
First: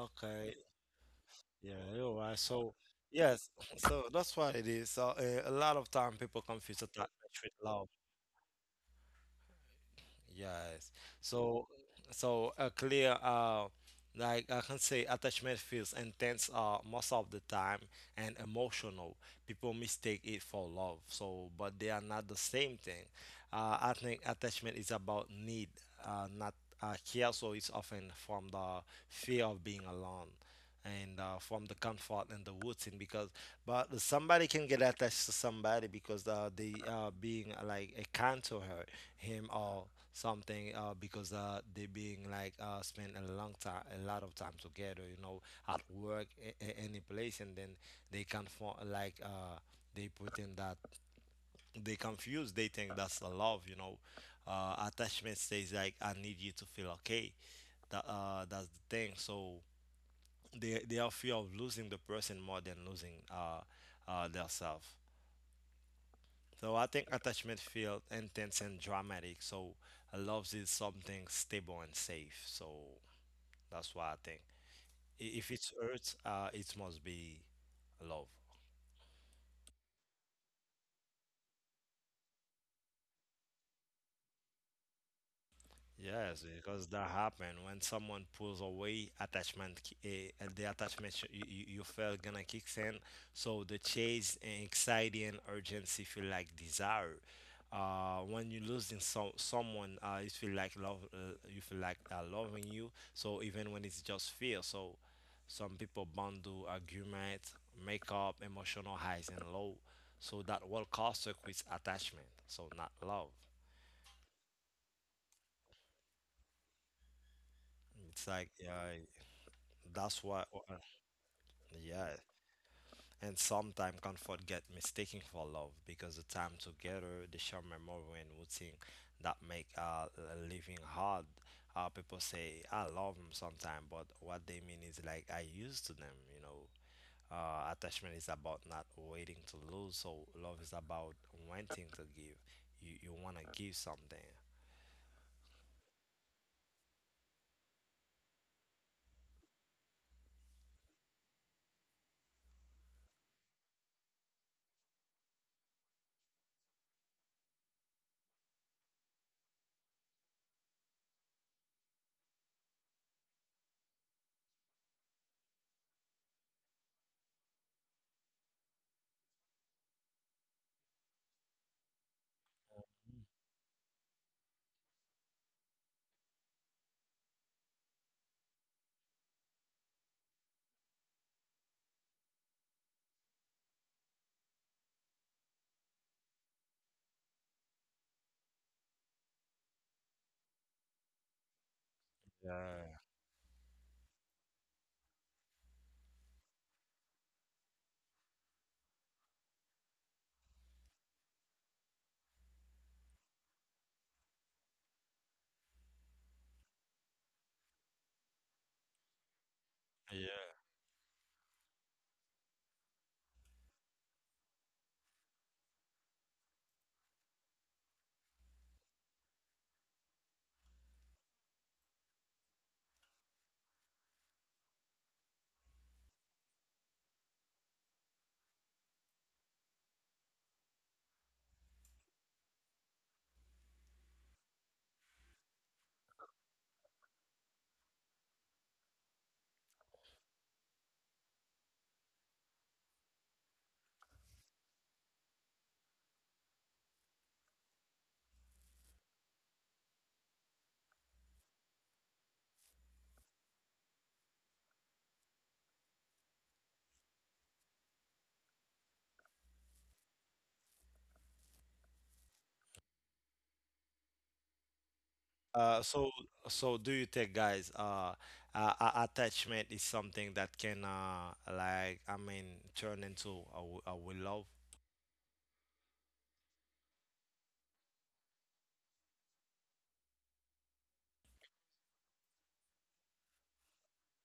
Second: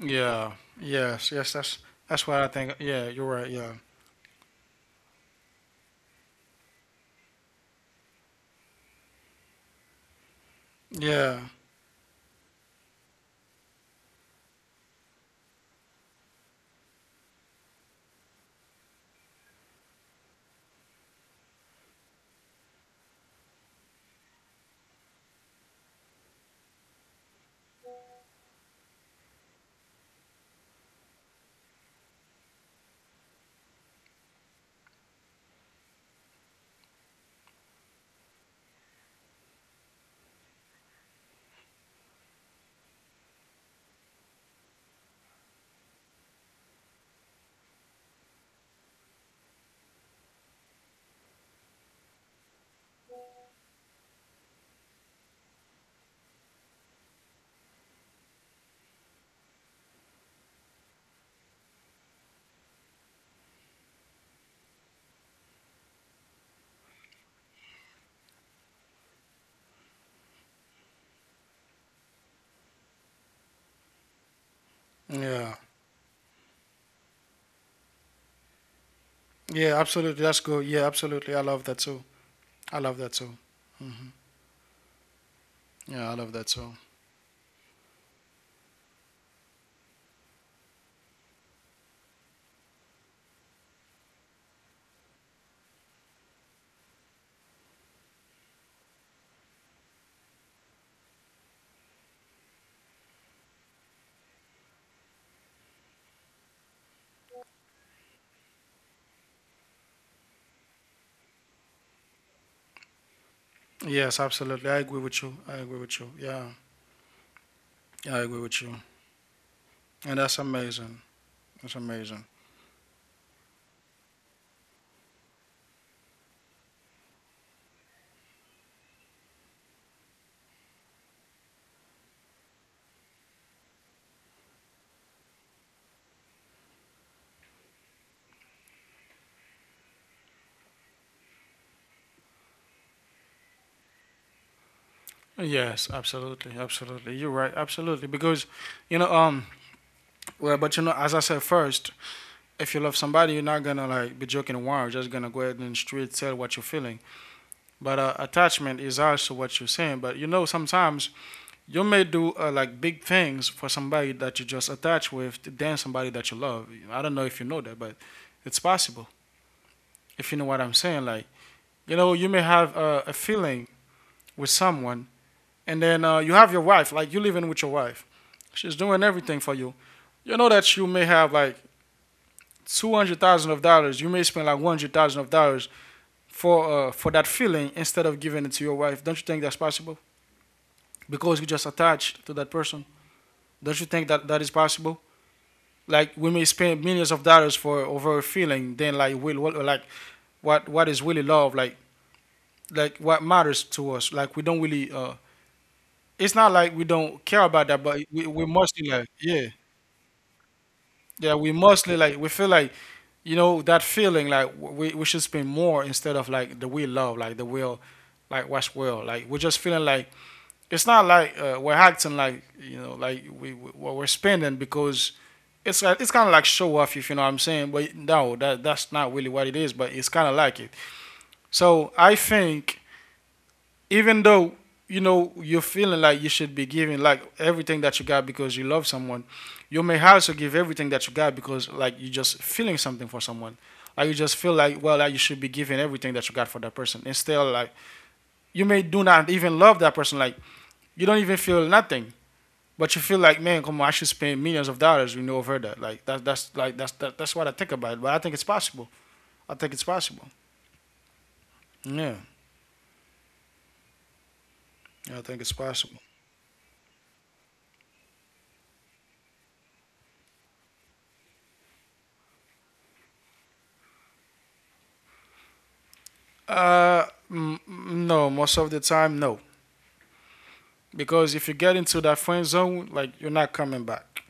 B: Yeah. Yes. Yes.
A: Yeah, you're
B: That's
A: right.
B: what I
A: So,
B: think. Yeah. You're
A: yes,
B: right. Yeah.
A: so that's what it is. So, a lot of time people confuse attachment with love. Yes.
B: Yeah.
A: So, so a clear, like I can say, attachment feels intense most of the time and emotional. People mistake it for love. So, but they are not the same thing. I think attachment is about need, not care. So it's often from the fear of being alone. And from the comfort and the routine, because but somebody can get attached to somebody because they are being like a kind to her, him or something because they being like spend a long time, a lot of time together, you know, at work, any place, and then they can for like they put in that they confuse. They think that's the love, you know. Attachment says like I need you to feel okay. That's the thing. So they are fear of losing the person more than losing their self. So I think attachment feels intense and dramatic. So love is something stable and safe. So that's why I think if
B: Yeah.
A: it hurts, it must be love.
B: Yeah. Absolutely. That's good. Yeah. Absolutely. I love that too. I love that too. Yeah. I love
A: Yes,
B: that too.
A: because that happened when someone pulls away attachment, the attachment you you feel gonna kicks in. So the chase, and anxiety, and urgency feel like desire. When you losing so, someone, you feel like love, you feel like loving you. So even when it's just fear, so some people bundle argument, makeup, emotional highs and low. So that will cause a quick attachment. So not love.
B: Yes. Absolutely. I agree with you. I agree with you. Yeah. Yeah, I
A: It's
B: agree
A: like
B: with you.
A: yeah,
B: And
A: that's
B: that's
A: why,
B: amazing. That's
A: yeah.
B: amazing.
A: And sometimes comfort get mistaken for love because the time together, the shared memory and routine that make living hard. People say I love them sometimes, but what they mean is like I used to them. You know, attachment is about not waiting to lose. So love is about wanting to give. You wanna give something.
B: Yes, absolutely, absolutely. You're right, absolutely. Because, you know, um, well, but as I said first, if you love somebody, you're not gonna like be joking around. You're just gonna go ahead and straight tell what you're feeling. But attachment is also what you're saying. But sometimes you may do like big things for somebody that you just attach with than somebody that you love. I don't know if you know that, but it's possible if you know what I'm saying. Like, you may have a feeling with someone, and then you have your wife, like you living with your wife. She's doing everything for you. You know that you may have like 200,000 of dollars. You may spend like 100,000 of dollars for that feeling instead of giving it to your wife. Don't you think that's possible? Because you just attached to that person.
A: Yeah.
B: Don't you think that that is possible? Like we may spend millions of dollars for over a feeling, then like will what like what is really love? Like what matters to us? Like we don't really. It's not like we don't care about that, but we mostly like, yeah,
A: Yeah.
B: yeah, we mostly like we feel like you know that feeling like we should spend more instead of like the will love like the will like what's will like we're just feeling like it's not like we're acting like you know like we what we're spending because it's kind of like show off, if you know what I'm saying. But no, that's not really what it is. But it's kind of like it. So I think even though you know you're feeling like you should be giving like everything that you got because you love someone, you may also give everything that you got because like you're just feeling something for someone. Like you just feel like well, like you should be giving everything that you got for that person. Instead, like you may do not even love that person. Like you don't even feel nothing. But you feel like, man, come on, I should spend millions of dollars. We know I've heard that. Like that's like that's what I think about it. But I think it's possible. I think it's possible. Yeah, I think it's
A: Uh,
B: possible.
A: so, so do you think, guys, attachment is something that can, like, I mean, turn into a, a will love,
B: Uh, m- no, most of the time, no. Because if you get into that friend zone, like you're not coming back.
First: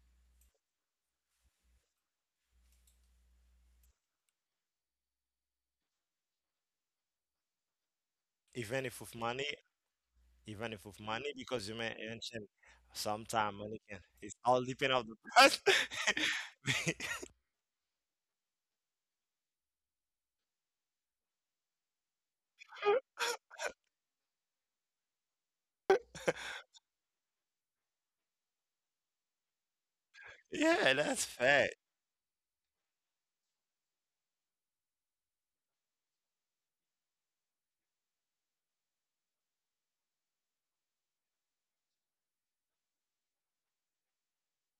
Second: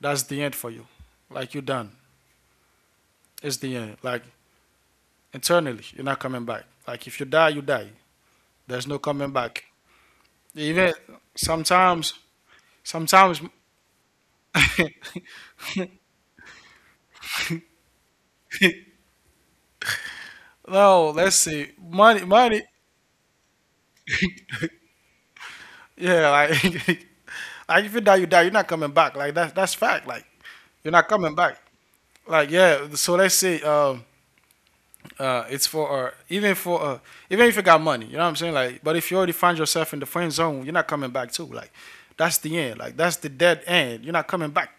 B: That's the end for you. Like you're done. It's the end. Like internally, you're not coming back. Like if you die, you die.
A: even
B: There's no
A: if with
B: coming
A: money,
B: back.
A: even if
B: Even
A: with money, because you may
B: sometimes,
A: mention
B: sometimes.
A: sometime money can, it's all depend on the person.
B: No, let's see. Money, money, yeah, like, like if you die, you die. You're not coming back. Like that's fact. Like you're
A: Yeah,
B: not
A: that's
B: coming back.
A: fair.
B: Like yeah. So let's say, it's for, even for even if you got money, you know what I'm saying. Like but if you already find yourself in the friend zone, you're not coming back too. Like that's the end. Like that's the dead end. You're not coming back.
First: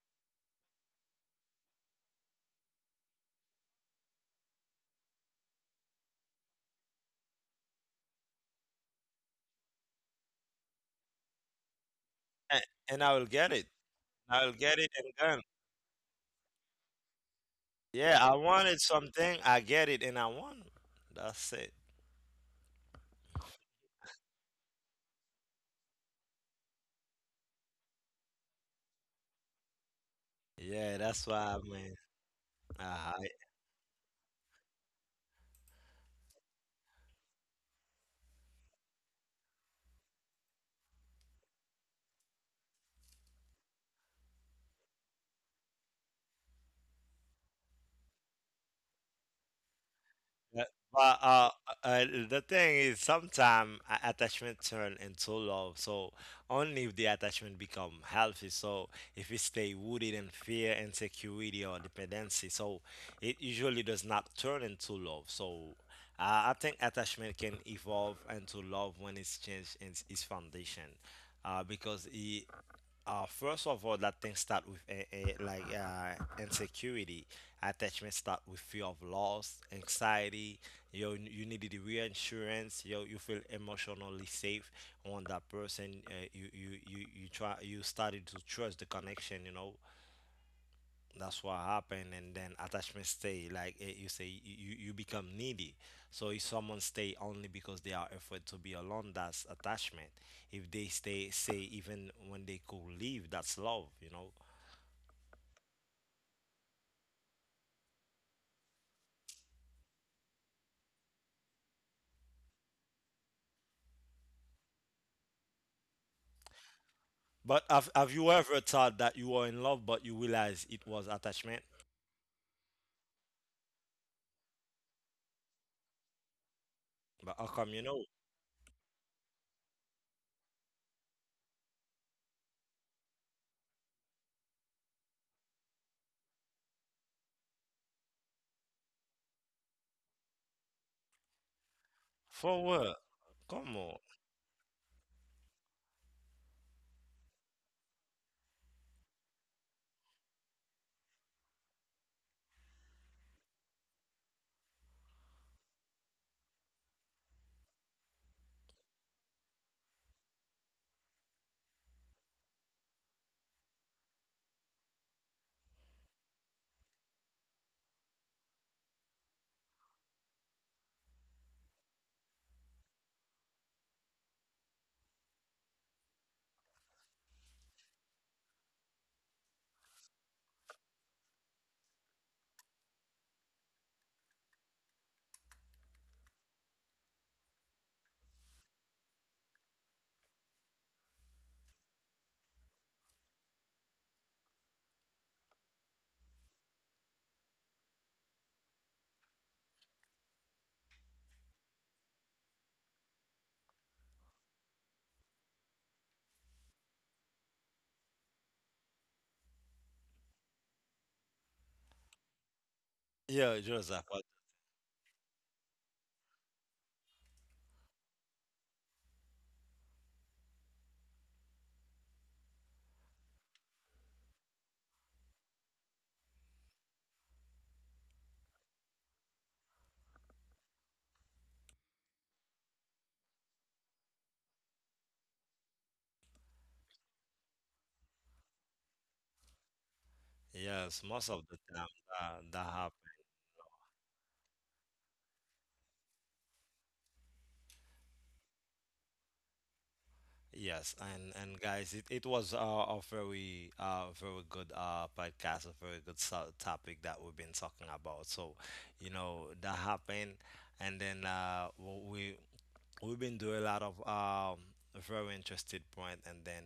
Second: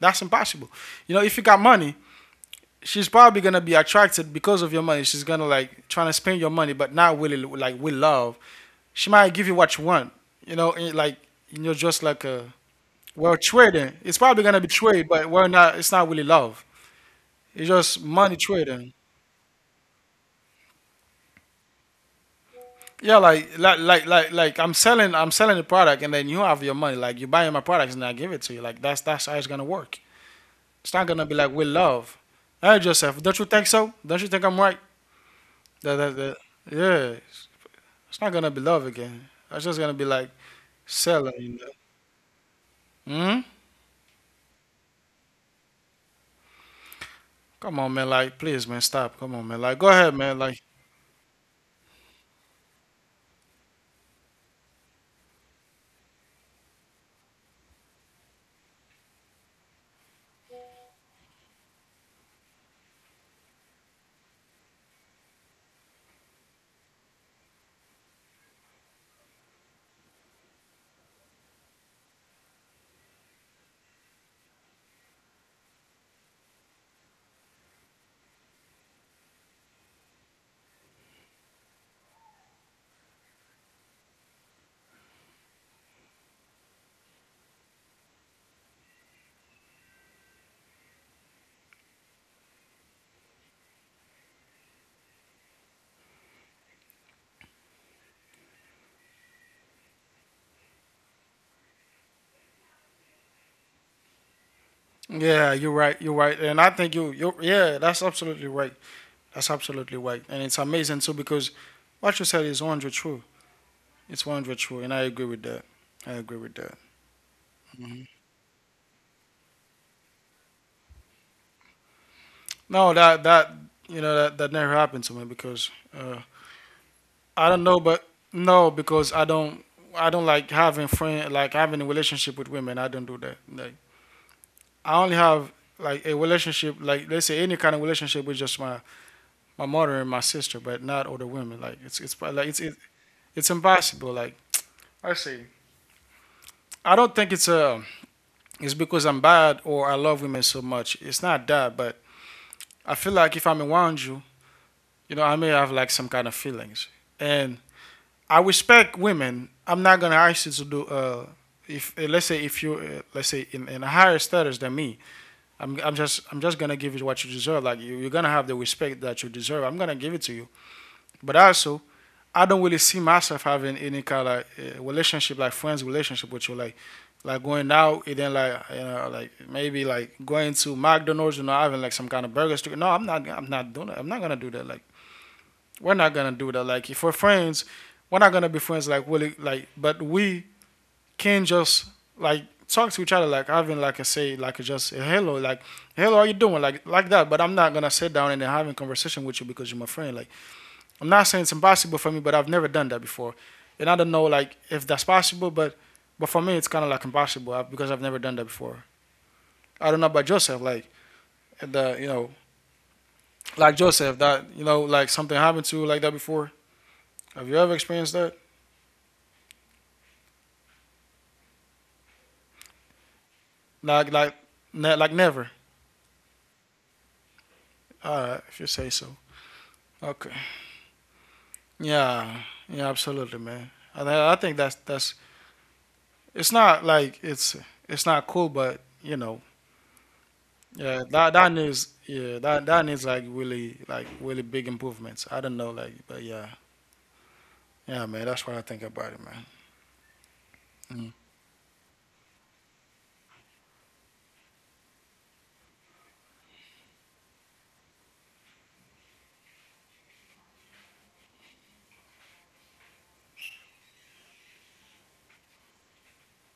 B: That's impossible. You know if you got money. She's probably gonna be attracted because of your money. She's gonna like trying to spend your money, but not really like with love. She might give you what you want, you know, and you're just like a
A: And, and I will
B: well,
A: get it.
B: trading. It's probably
A: I will
B: gonna be
A: get it
B: trade,
A: and
B: but
A: done.
B: we're not. It's not really love. It's just
A: Yeah, I
B: money
A: wanted
B: trading.
A: something, I get it, and I won. That's it.
B: Yeah, like I'm selling the product, and then you have your money. Like you buy my products, and I give it to you. Like that's how it's gonna work.
A: Yeah,
B: It's not
A: that's
B: gonna be like
A: why I
B: with
A: mean.
B: love. Hey,
A: Uh-huh.
B: Joseph, don't you think so? Don't you think I'm right? That. Yeah, it's not gonna be love again. It's just gonna be like selling. You know? Hmm. Come on, man. Like, please, man, stop. Come on, man. Like, go ahead, man. Like.
A: Yeah, but the thing is, sometimes attachment turn into love. So only if the attachment become healthy. So if we stay rooted in fear, insecurity, or dependency, so it usually does not turn into love. So I think attachment can evolve into love when it's changed in its foundation, because it first of all, that thing start with insecurity. Attachment start with fear of loss, anxiety. You needed the reinsurance. You feel emotionally safe on that person. You started to trust the connection. You know, that's what happened and then attachment stay like eh, you say you, you become needy. So if someone stay only because they are afraid to be alone, that's attachment. If they stay say even when they could leave, that's love, you know.
B: Yeah, you're right. You're right, and I think you. Yeah, that's absolutely right. That's absolutely right, and it's amazing too because what you said is 100 true. It's 100 true, and I agree with that. I agree with that.
A: But
B: Hmm.
A: have you ever thought that you were in love but you realize it was attachment?
B: No, that that you know that that never happened to me because uh,
A: But how
B: I don't
A: come you
B: know,
A: know?
B: but no, because I don't like having friend like having a relationship with women. I don't do that. Like I only have like a relationship like let's say any kind of relationship with just my mother and my sister, but not other women. Like it's like it's.
A: For what?
B: It's
A: Come on.
B: impossible. Like I see. I don't think it's because I'm bad or I love women so much. It's not that, but I feel like if I'm around you, you know, I may have like some kind of feelings. And I respect women. I'm not gonna ask you to do if let's say if you let's say in a higher status than me, I'm just gonna give you what you deserve. Like you're gonna have the respect that you deserve. I'm gonna give it to you. But also, I don't really see myself having any kind of like, relationship, like friends relationship with you, like going out and then like like maybe like going to McDonald's, you know, having like some kind of burgers. No, I'm not. I'm not doing that. I'm not gonna do that. Like we're not gonna do that. Like if we're friends, we're not gonna be friends. Like really, like but we can just like talk to each other, like having like a say, like just a hello, like hello, how you doing, like that. But I'm not gonna sit down and then having a conversation with you because you're my friend, like. I'm not saying it's impossible for me, but I've never done that before, and I don't know like if that's possible, but for me it's kind of like impossible because I've never done that before. I don't know about Joseph, like the you know
A: Yeah,
B: like
A: Joseph, but
B: Joseph that you know like something happened to you like that before. Have you ever experienced that? Like like never. If you say so. Okay. Yeah. Yeah. Absolutely, man. I think that's. It's not like it's not cool, but you know.
A: yes
B: Yeah,
A: most of
B: that
A: the
B: that
A: time
B: needs, yeah,
A: that,
B: that
A: that
B: that needs really big improvements. I don't know like but yeah, yeah, man, that's what I think about it, man.
A: yes,
B: Mm.
A: and guys, it was a very very good podcast, a very good topic that we've been talking about. So, you know, that happened, and then we we've been doing a lot of very interested point and then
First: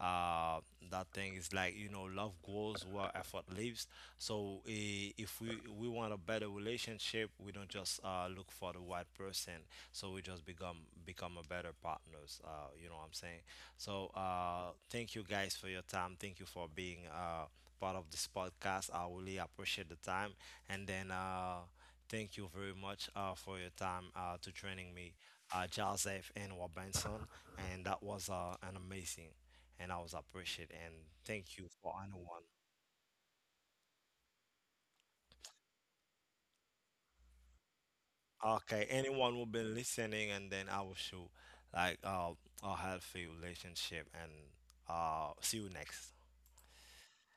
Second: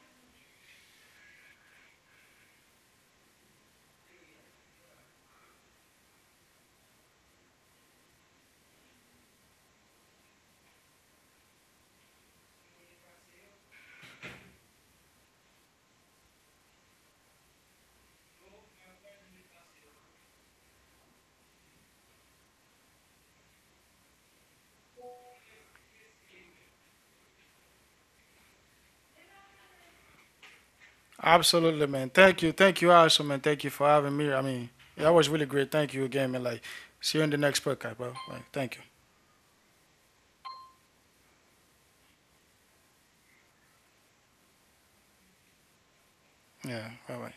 A: uh that thing is like you know love grows where effort lives. So if we we want a better relationship, we don't just look for the right person. So we just become become a better partners, you know what I'm saying. So thank you guys for your time. Thank you for being part of this podcast. I really appreciate the time and then thank you very much for your time to training me, Joseph and Robinson, and that was an amazing, and I was appreciate and thank you
B: Absolutely,
A: for
B: man. Thank
A: anyone.
B: you, thank you, Alison, man. Thank you for having me. I mean that was really great. Thank you again, man. Like see you in the next podcast, bro. Like thank you.
A: Okay, anyone who been listening, and then I will show like a healthy relationship, and see you next.
B: Yeah, bye bye.